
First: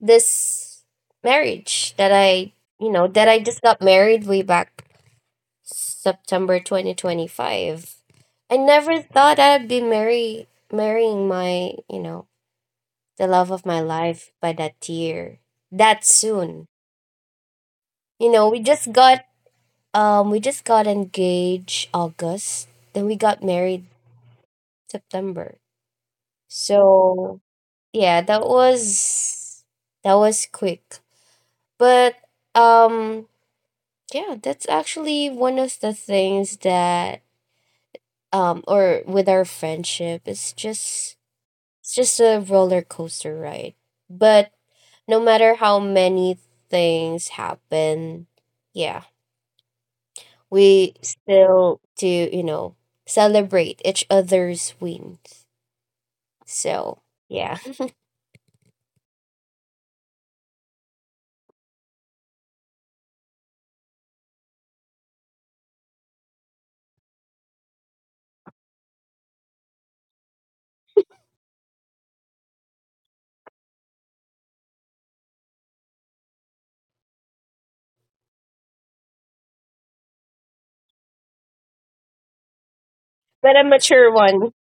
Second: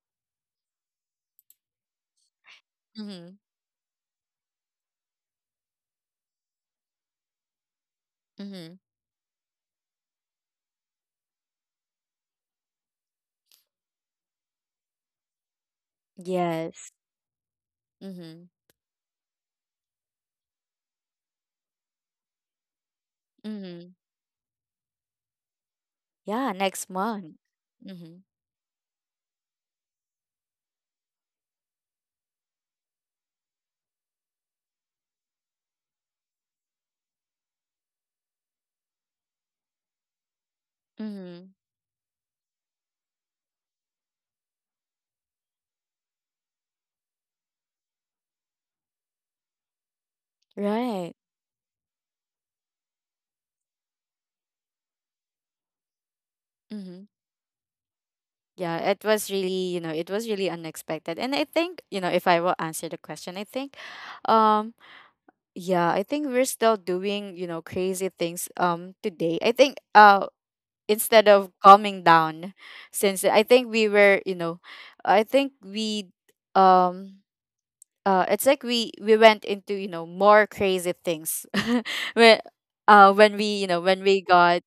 [SPEAKER 2] this marriage that I, you know, that
[SPEAKER 1] Mhm.
[SPEAKER 2] I just got married way back September twenty twenty-five. I
[SPEAKER 1] Mhm.
[SPEAKER 2] never thought I'd be marry marrying my, you know, the love of my life by that year. That soon.
[SPEAKER 1] Yes.
[SPEAKER 2] You know,
[SPEAKER 1] Mhm.
[SPEAKER 2] we just got um we just got engaged August, then we got married
[SPEAKER 1] Mhm.
[SPEAKER 2] September.
[SPEAKER 1] Yeah, next month.
[SPEAKER 2] So yeah,
[SPEAKER 1] Mhm.
[SPEAKER 2] that was that was quick. But um yeah, that's actually one of the things that um or with our friendship, it's just
[SPEAKER 1] Mhm.
[SPEAKER 2] it's just a roller coaster ride. But no matter how many things happen, yeah, we
[SPEAKER 1] Right.
[SPEAKER 2] still do, you know, celebrate each other's wins. So
[SPEAKER 1] Mhm.
[SPEAKER 2] yeah.
[SPEAKER 1] Yeah, it was really, you know, it was really unexpected. And I think, you know, if I will answer the question, I think, um yeah, I think we're still doing, you know, crazy things um today. I think uh instead of calming down, since I think we were, you know, I think we, um uh it's like we we went into, you know, more crazy things when, uh when we,
[SPEAKER 2] But a
[SPEAKER 1] you know, when
[SPEAKER 2] mature
[SPEAKER 1] we
[SPEAKER 2] one.
[SPEAKER 1] got,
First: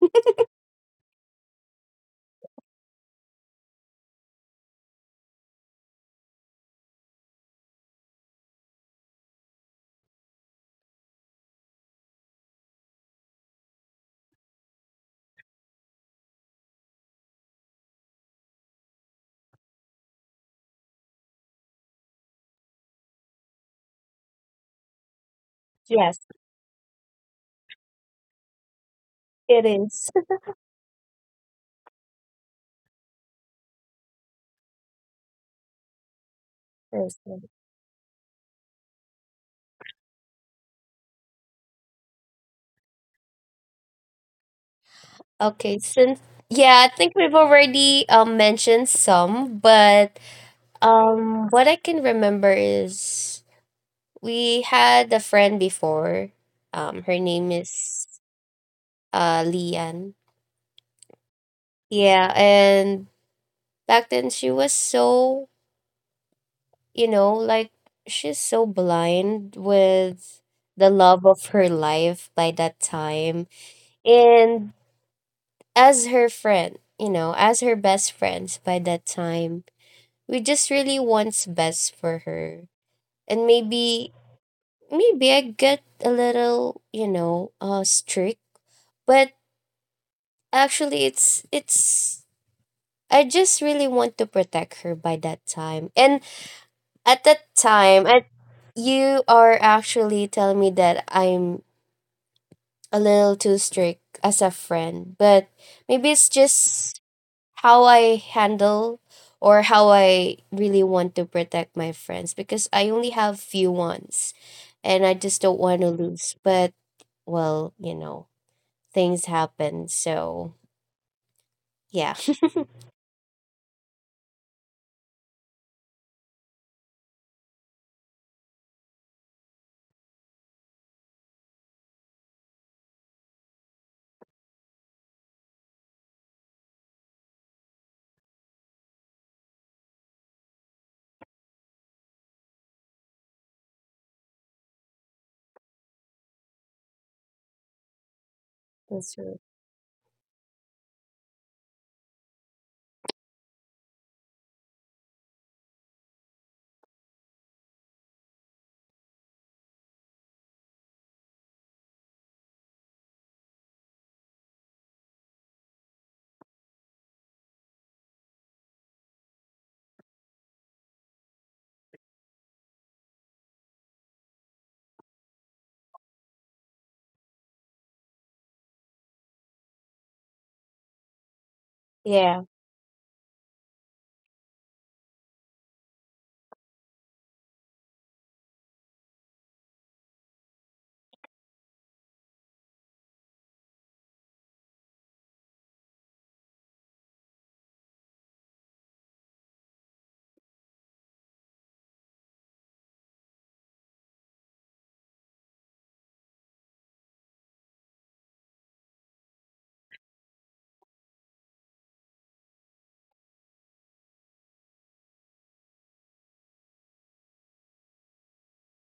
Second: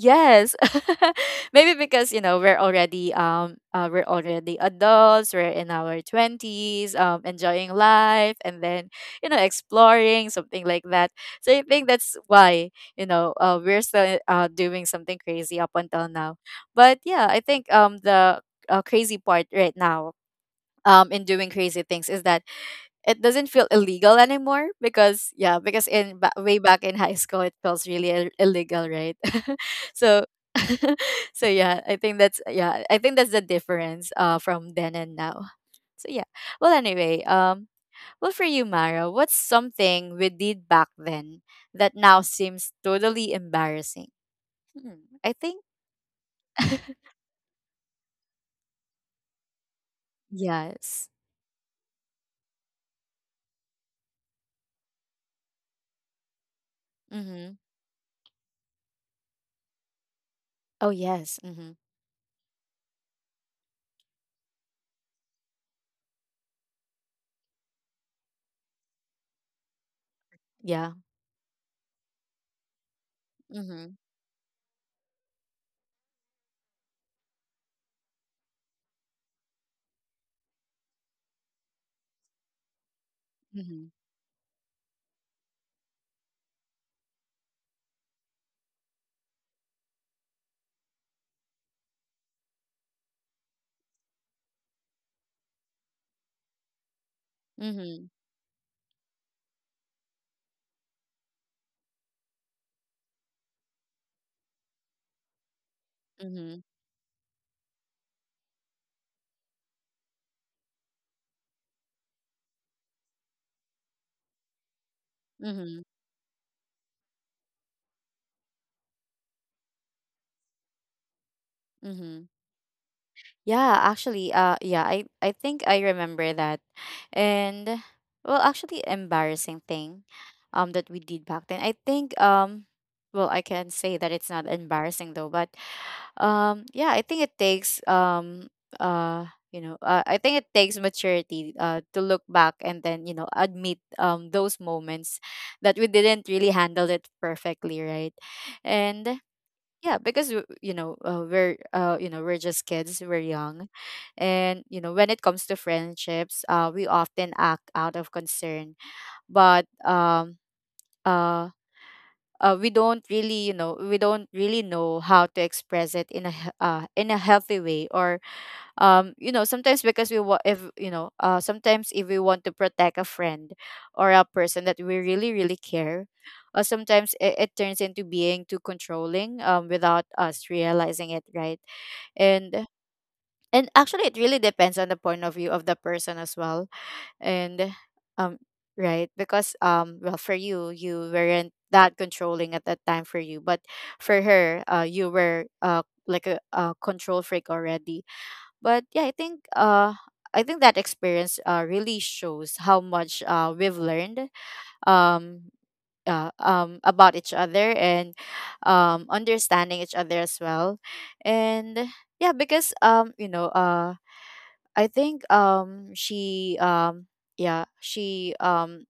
[SPEAKER 1] yes. Maybe because, you know, we're already um uh, we're already adults, we're in our twenties, um enjoying life and then, you know, exploring, something like that. So I think that's why, you know, uh, we're still, uh, doing something crazy up until now. But yeah, I think um the uh, crazy part right now, um in doing crazy things, is that it doesn't feel illegal anymore, because yeah, because
[SPEAKER 2] Yes,
[SPEAKER 1] in ba- way back in high school it feels really Ill- illegal, right?
[SPEAKER 2] it is.
[SPEAKER 1] So so yeah, I think that's, yeah, I think that's the difference, uh from then and now. So yeah, well, anyway,
[SPEAKER 2] Awesome.
[SPEAKER 1] um well, for you, Mara, what's something we did back then that now seems totally embarrassing? Hmm, I think
[SPEAKER 2] Okay, since yeah, I think we've already um, mentioned some, but
[SPEAKER 1] yes.
[SPEAKER 2] um, what I can remember is we had a friend before. Um, her name
[SPEAKER 1] Mm-hmm.
[SPEAKER 2] is uh Lian.
[SPEAKER 1] Oh yes. Mm-hmm.
[SPEAKER 2] Yeah, and back then she was so you know like she's so blind with the
[SPEAKER 1] Yeah.
[SPEAKER 2] love of her life by that time.
[SPEAKER 1] Mm-hmm.
[SPEAKER 2] And as her friend, you know, as her best friends by that time, we just really wants best for her. And
[SPEAKER 1] Mm-hmm.
[SPEAKER 2] maybe maybe I get a little, you know, uh strict. But actually it's it's I just really want to protect her by that time. And at that time
[SPEAKER 1] Mm-hmm.
[SPEAKER 2] I, you are actually telling me that I'm a little too strict as a friend, but maybe it's
[SPEAKER 1] Mm-hmm.
[SPEAKER 2] just how I handle or how I really want to protect my friends because I only have few ones and I just don't want
[SPEAKER 1] Mm-hmm.
[SPEAKER 2] to lose. But well, you know, things happen. So yeah.
[SPEAKER 1] Mm-hmm. Yeah, actually, uh, yeah, I, I think I remember that. And well, actually, embarrassing thing, um, that we did back then. I think, um, well, I can say that it's not embarrassing though, but, um, yeah, I think it takes, um, uh, you know, uh, I think it takes maturity, uh, to look back and then you know admit, um, those moments that we didn't really handle it perfectly, right?
[SPEAKER 2] That's
[SPEAKER 1] And
[SPEAKER 2] true.
[SPEAKER 1] yeah, because w- you know uh, we're uh, you know we're just kids, we're young. And you know when it comes to friendships, uh, we often act out of concern, but um uh, uh we don't really you know we don't really know how to express it in a he- uh, in a healthy way. Or um you know sometimes because we want, if you know uh sometimes if we want to protect a friend or a person that we really really care. Uh, sometimes it, it turns into being too controlling, um without us realizing it, right?
[SPEAKER 2] Yeah.
[SPEAKER 1] and and actually, it really depends on the point of view of the person as well. And um right, because um well, for you you weren't that controlling at that time for you, but for her, uh you were, uh like a, a control freak already. But yeah, i think uh i think that experience uh really shows how much uh we've learned, um uh, um about each other, and um understanding each other as well. And yeah, because um you know uh I think um she um yeah she um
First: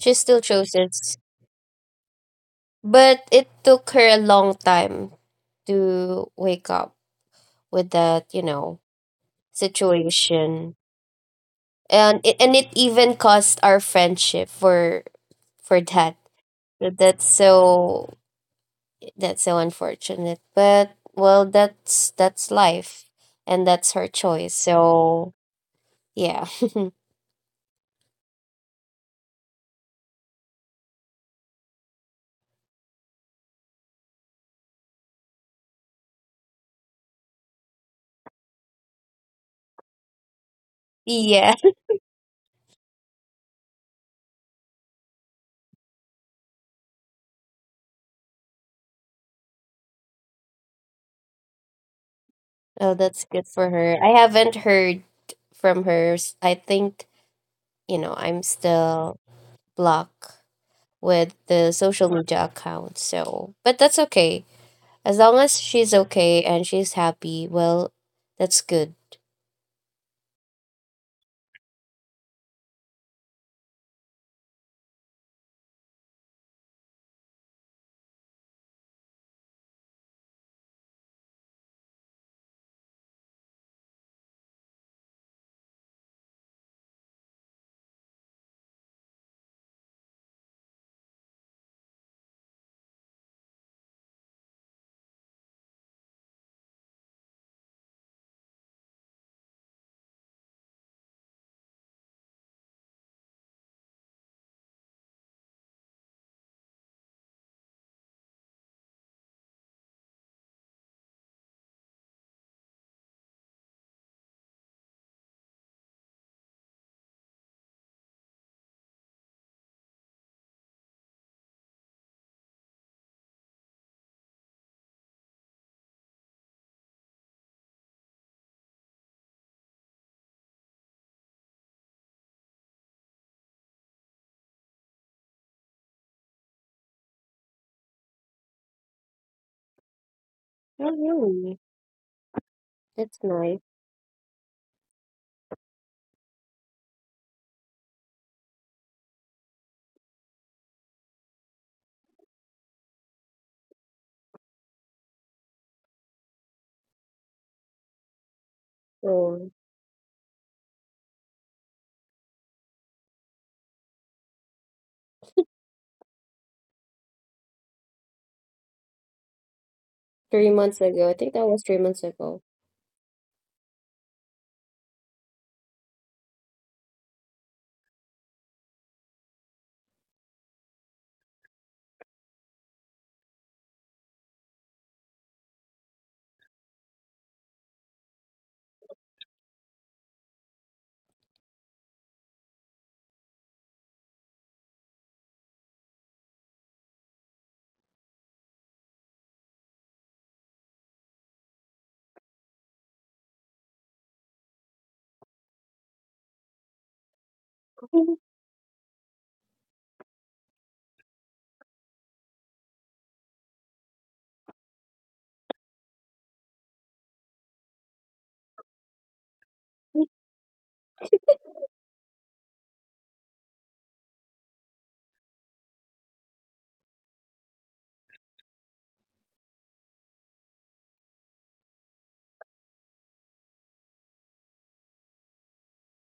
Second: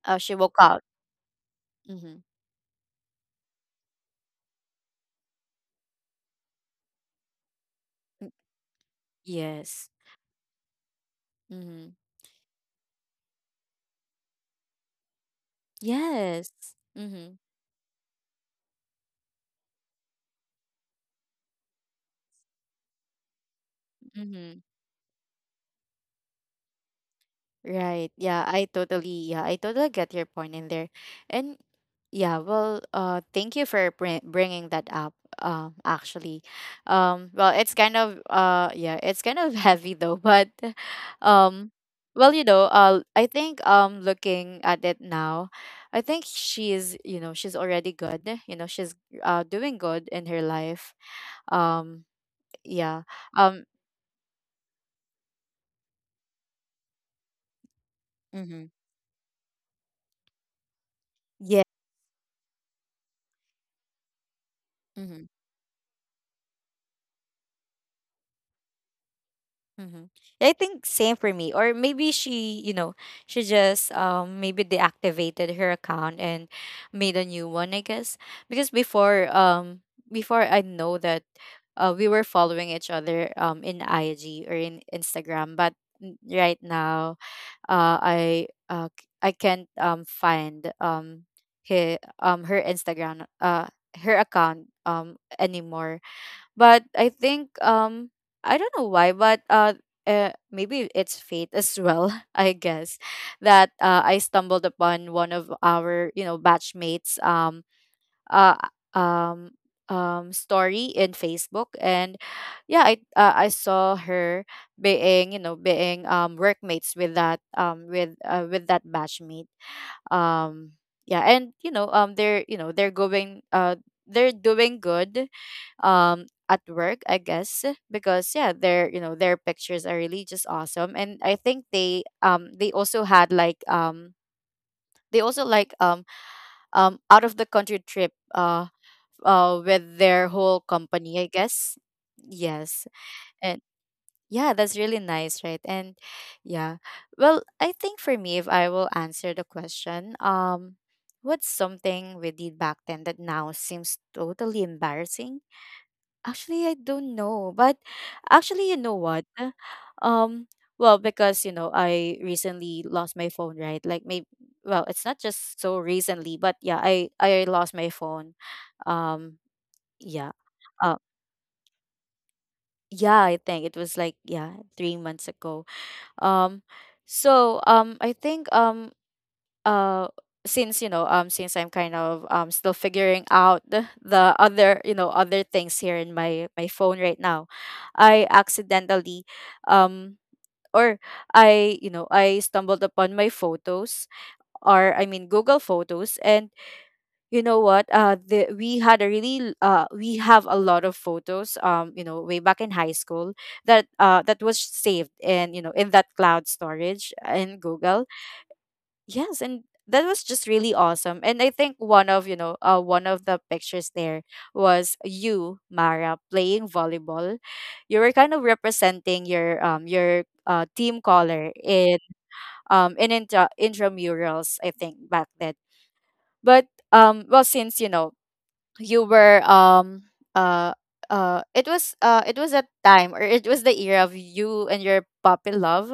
[SPEAKER 2] She
[SPEAKER 1] uh, she
[SPEAKER 2] still
[SPEAKER 1] woke
[SPEAKER 2] chose
[SPEAKER 1] up.
[SPEAKER 2] it.
[SPEAKER 1] Mm-hmm.
[SPEAKER 2] But it took her a long time to wake up with that,
[SPEAKER 1] Mm,
[SPEAKER 2] you know,
[SPEAKER 1] yes.
[SPEAKER 2] situation.
[SPEAKER 1] Mm-hmm.
[SPEAKER 2] And it, and it even cost our friendship for for that.
[SPEAKER 1] Yes.
[SPEAKER 2] So That's
[SPEAKER 1] Mm-hmm.
[SPEAKER 2] so that's so unfortunate. But well, that's that's life and that's her choice.
[SPEAKER 1] Mm-hmm.
[SPEAKER 2] So, yeah.
[SPEAKER 1] Right. Yeah, I totally yeah, I totally get your point in there. And yeah, well, uh thank you for br- bringing that up. Um actually. Um well, it's kind of uh yeah, it's kind of heavy though, but
[SPEAKER 2] yeah.
[SPEAKER 1] um well, you know, uh I think um looking at it now, I think she's, you know, she's already good. You know, she's uh doing good in her life. Um
[SPEAKER 2] Oh,
[SPEAKER 1] yeah.
[SPEAKER 2] that's good for
[SPEAKER 1] Um
[SPEAKER 2] her. I haven't heard from her. S- I think, you know, I'm
[SPEAKER 1] mhm.
[SPEAKER 2] still blocked with
[SPEAKER 1] Yeah.
[SPEAKER 2] the social media account. So, but that's okay. As
[SPEAKER 1] Mhm.
[SPEAKER 2] long as she's okay and she's happy, well, that's good.
[SPEAKER 1] Mm-hmm. I think same for me. Or maybe she, you know, she just um maybe deactivated her account and made a new one, I guess. Because before um before I know that, uh we were following each other um in I G, or in Instagram. But n- right now, uh I uh c- I can't um find um her um her Instagram, uh her account, um anymore. But I think, um I don't know why, but, uh, uh maybe it's fate as well. I guess that, uh, I stumbled upon one of our you know batchmates, um uh um um story in Facebook. And yeah, I uh, I saw her being, you know being um workmates with that, um with uh, with that batchmate, um yeah. And you know um they're you know they're going, uh they're doing good, um at work, I guess. Because yeah, their, you know their pictures are really just awesome. And I think they, um they also had like, um they also like um um out of the country trip, uh uh with their whole
[SPEAKER 2] Oh,
[SPEAKER 1] company, I
[SPEAKER 2] really?
[SPEAKER 1] guess. Yes,
[SPEAKER 2] That's nice.
[SPEAKER 1] and. Yeah, that's really nice, right? And yeah. Well, I think for me, if I will answer the question, um, what's something we did back then that now seems totally embarrassing? Actually, I don't know. But actually, you know what?
[SPEAKER 2] So,
[SPEAKER 1] Um, well, because you know, I recently lost my phone, right? Like, maybe, well, it's not just so recently, but yeah, I I lost my phone. Um, yeah.
[SPEAKER 2] three months
[SPEAKER 1] Uh,
[SPEAKER 2] ago. I think that was three months ago.
[SPEAKER 1] yeah, I think it was like, yeah, three months ago. Um, so um, I think, um, uh, since, you know um, since I'm kind of, um, still figuring out the, the other, you know other things here in my my phone right now, I accidentally, um, or I you know I stumbled upon my photos. Or I mean, Google Photos. And you know what, uh the, we had a really l- uh we have a lot of photos, um you know, way back in high school, that, uh that was saved in, you know in that cloud storage in Google. Yes, and that was just really awesome. And I think one of, you know uh one of the pictures there was you, Mara, playing volleyball. You were kind of representing your, um
[SPEAKER 2] Mm.
[SPEAKER 1] your uh team color in, um in intra- intramurals, I think, back then. But, um well, since you know, you were, um uh uh it was uh it was a time, or it was the year of you and your puppy love,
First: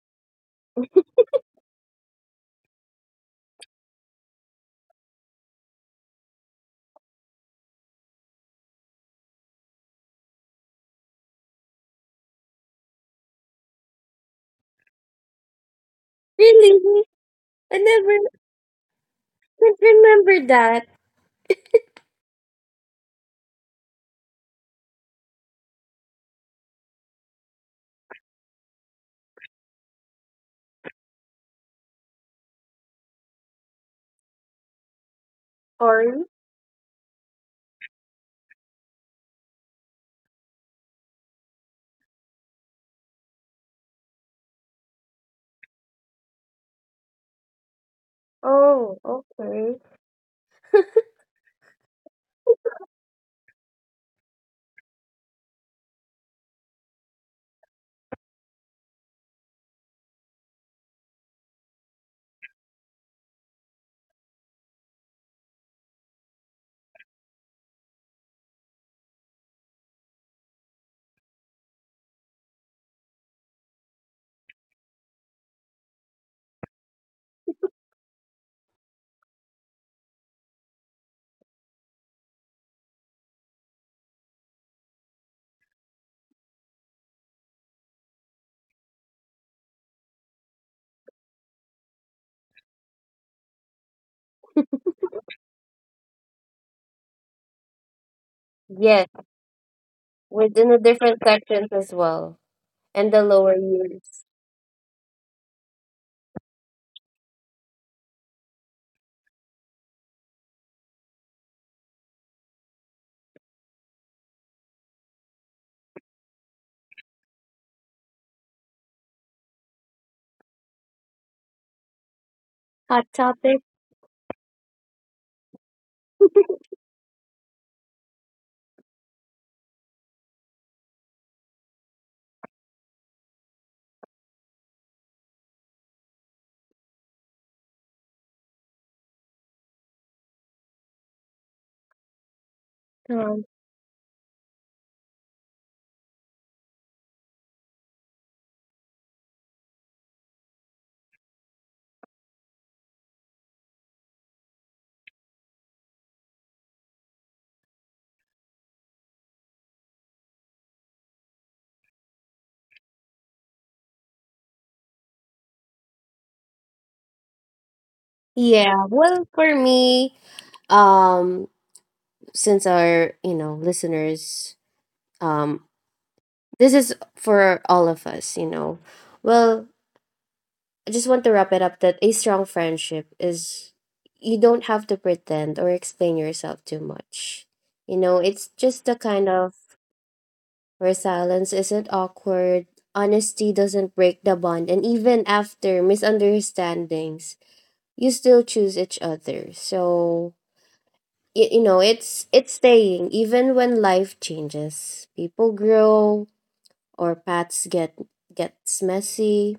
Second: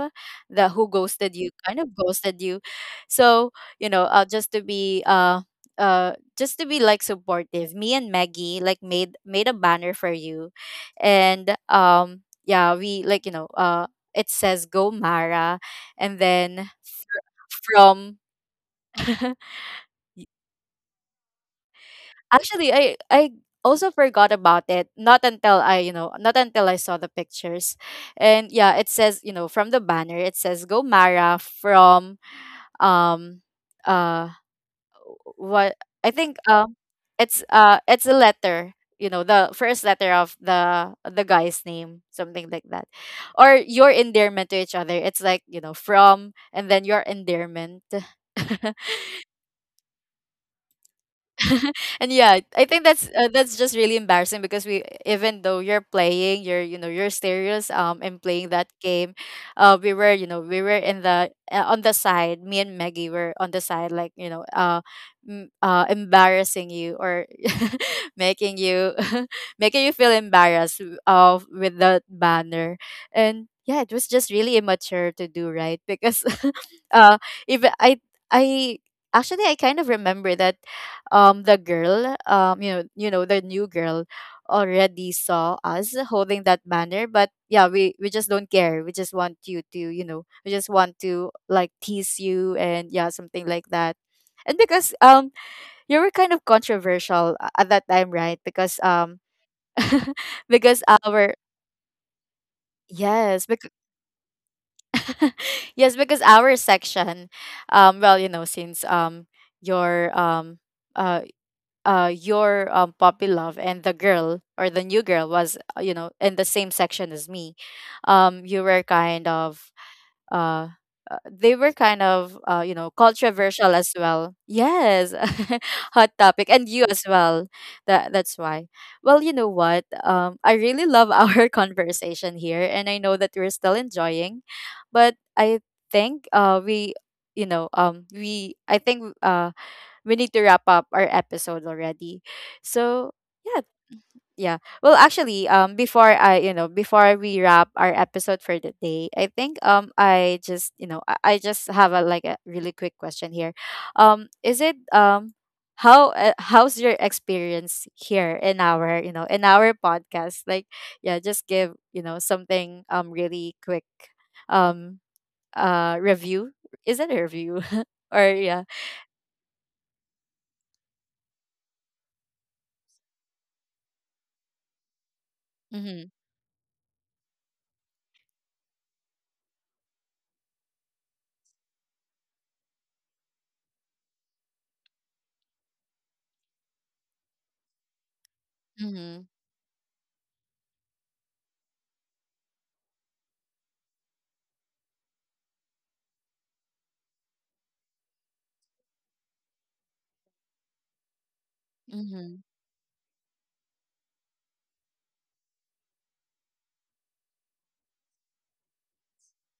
[SPEAKER 1] the, who ghosted you, kind of ghosted you. So, you know, uh just to be, uh uh just to be like supportive, me and Maggie, like, made made a banner for you. And um yeah, we like, you know uh it says Go Mara. And then,
[SPEAKER 2] Really?
[SPEAKER 1] f-
[SPEAKER 2] I
[SPEAKER 1] from.
[SPEAKER 2] never I can't remember that.
[SPEAKER 1] Actually, I I also forgot about it. Not until I, you know, not until I saw the pictures. And yeah, it says, you know, from the banner, it says Go Mara from, um uh what I
[SPEAKER 2] Or
[SPEAKER 1] think, um it's uh it's a letter, you know, the first letter of the the guy's name, something like that. Or your endearment to each other. It's like, you know, from, and then your endearment.
[SPEAKER 2] oh, okay.
[SPEAKER 1] And yeah, I think that's, uh, that's just really embarrassing, because we, even though you're playing, you're you know you're serious, um and playing that game, uh we were, you know we were in the, uh, on the side. Me and Maggie were on the side, like, you know uh m- uh embarrassing you, or making you making you feel embarrassed of, with that banner. And. Yeah, it was just really immature to do, right? Because uh if I I actually, I kind of remember that, um the girl, um you know you know the new girl, already saw us holding that banner. But yeah, we we just don't care. We just want you to, you know we just want to like, tease you. And yeah, something like that. And because, um you were kind of controversial, a- at that time, right? Because,
[SPEAKER 2] Yes,
[SPEAKER 1] um
[SPEAKER 2] within the
[SPEAKER 1] because
[SPEAKER 2] different
[SPEAKER 1] our,
[SPEAKER 2] sections as well, and the
[SPEAKER 1] yes,
[SPEAKER 2] lower
[SPEAKER 1] because,
[SPEAKER 2] years.
[SPEAKER 1] yes, because our section, um well, you know, since, um your um uh uh your, um puppy love, and the girl, or the new girl was, uh, you know, in the same section as me, um you were kind of, uh uh, they were kind of, uh, you know,
[SPEAKER 2] Hot topic.
[SPEAKER 1] controversial as well, yes. Hot topic. And you as well, that that's why. Well, you know what, um I really love our conversation here. And I know that we're still enjoying, but I think, uh we, you know um we I think, uh we need to wrap up our episode already. So
[SPEAKER 2] Um,
[SPEAKER 1] yeah, yeah. Well, actually, um, before I, you know, before we wrap our episode for the day, I think, um, I just, you know, I, I just have a like a really quick question here. Um, is it um. How, uh, how's your experience here in our, you know in our podcast, like, yeah, just give, you know, something, um really quick, um uh review. Is it a review? Or yeah.
[SPEAKER 2] yeah, well, for me, um, since our, you know, listeners, um,
[SPEAKER 1] Mm-hmm,
[SPEAKER 2] this is for all of us, you know. Well, I just want to wrap it up that a strong friendship is you don't have to pretend or explain yourself too much. You know, it's just the
[SPEAKER 1] mm-hmm.
[SPEAKER 2] kind of where silence isn't awkward, honesty doesn't break the bond, and even after misunderstandings, you still choose each other. So you, you know, it's
[SPEAKER 1] Mm-hmm.
[SPEAKER 2] it's staying even when life changes. People grow or paths get gets messy.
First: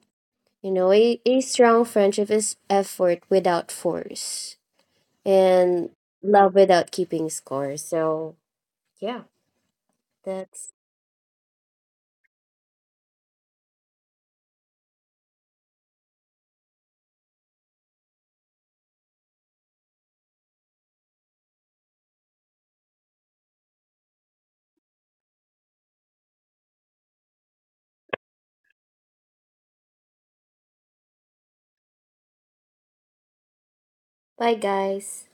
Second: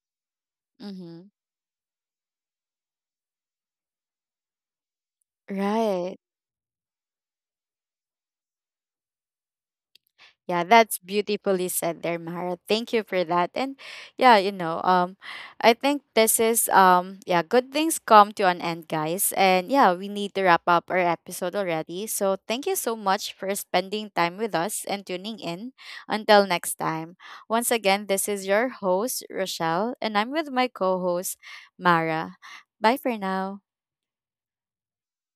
[SPEAKER 2] You know, a,
[SPEAKER 1] Mm-hmm.
[SPEAKER 2] a strong friendship is effort without force and
[SPEAKER 1] Right.
[SPEAKER 2] love without keeping score. So, yeah,
[SPEAKER 1] Yeah,
[SPEAKER 2] that's
[SPEAKER 1] that's beautifully said there, Mara. Thank you for that. And yeah, you know, um, I think this is, um, yeah, good things come to an end, guys. And yeah, we need to wrap up our episode already. So thank you so much for spending time with us and tuning in. Until next time. Once again, this is your host, Rochelle, and I'm with my co-host, Mara. Bye for now.
[SPEAKER 2] bye, guys.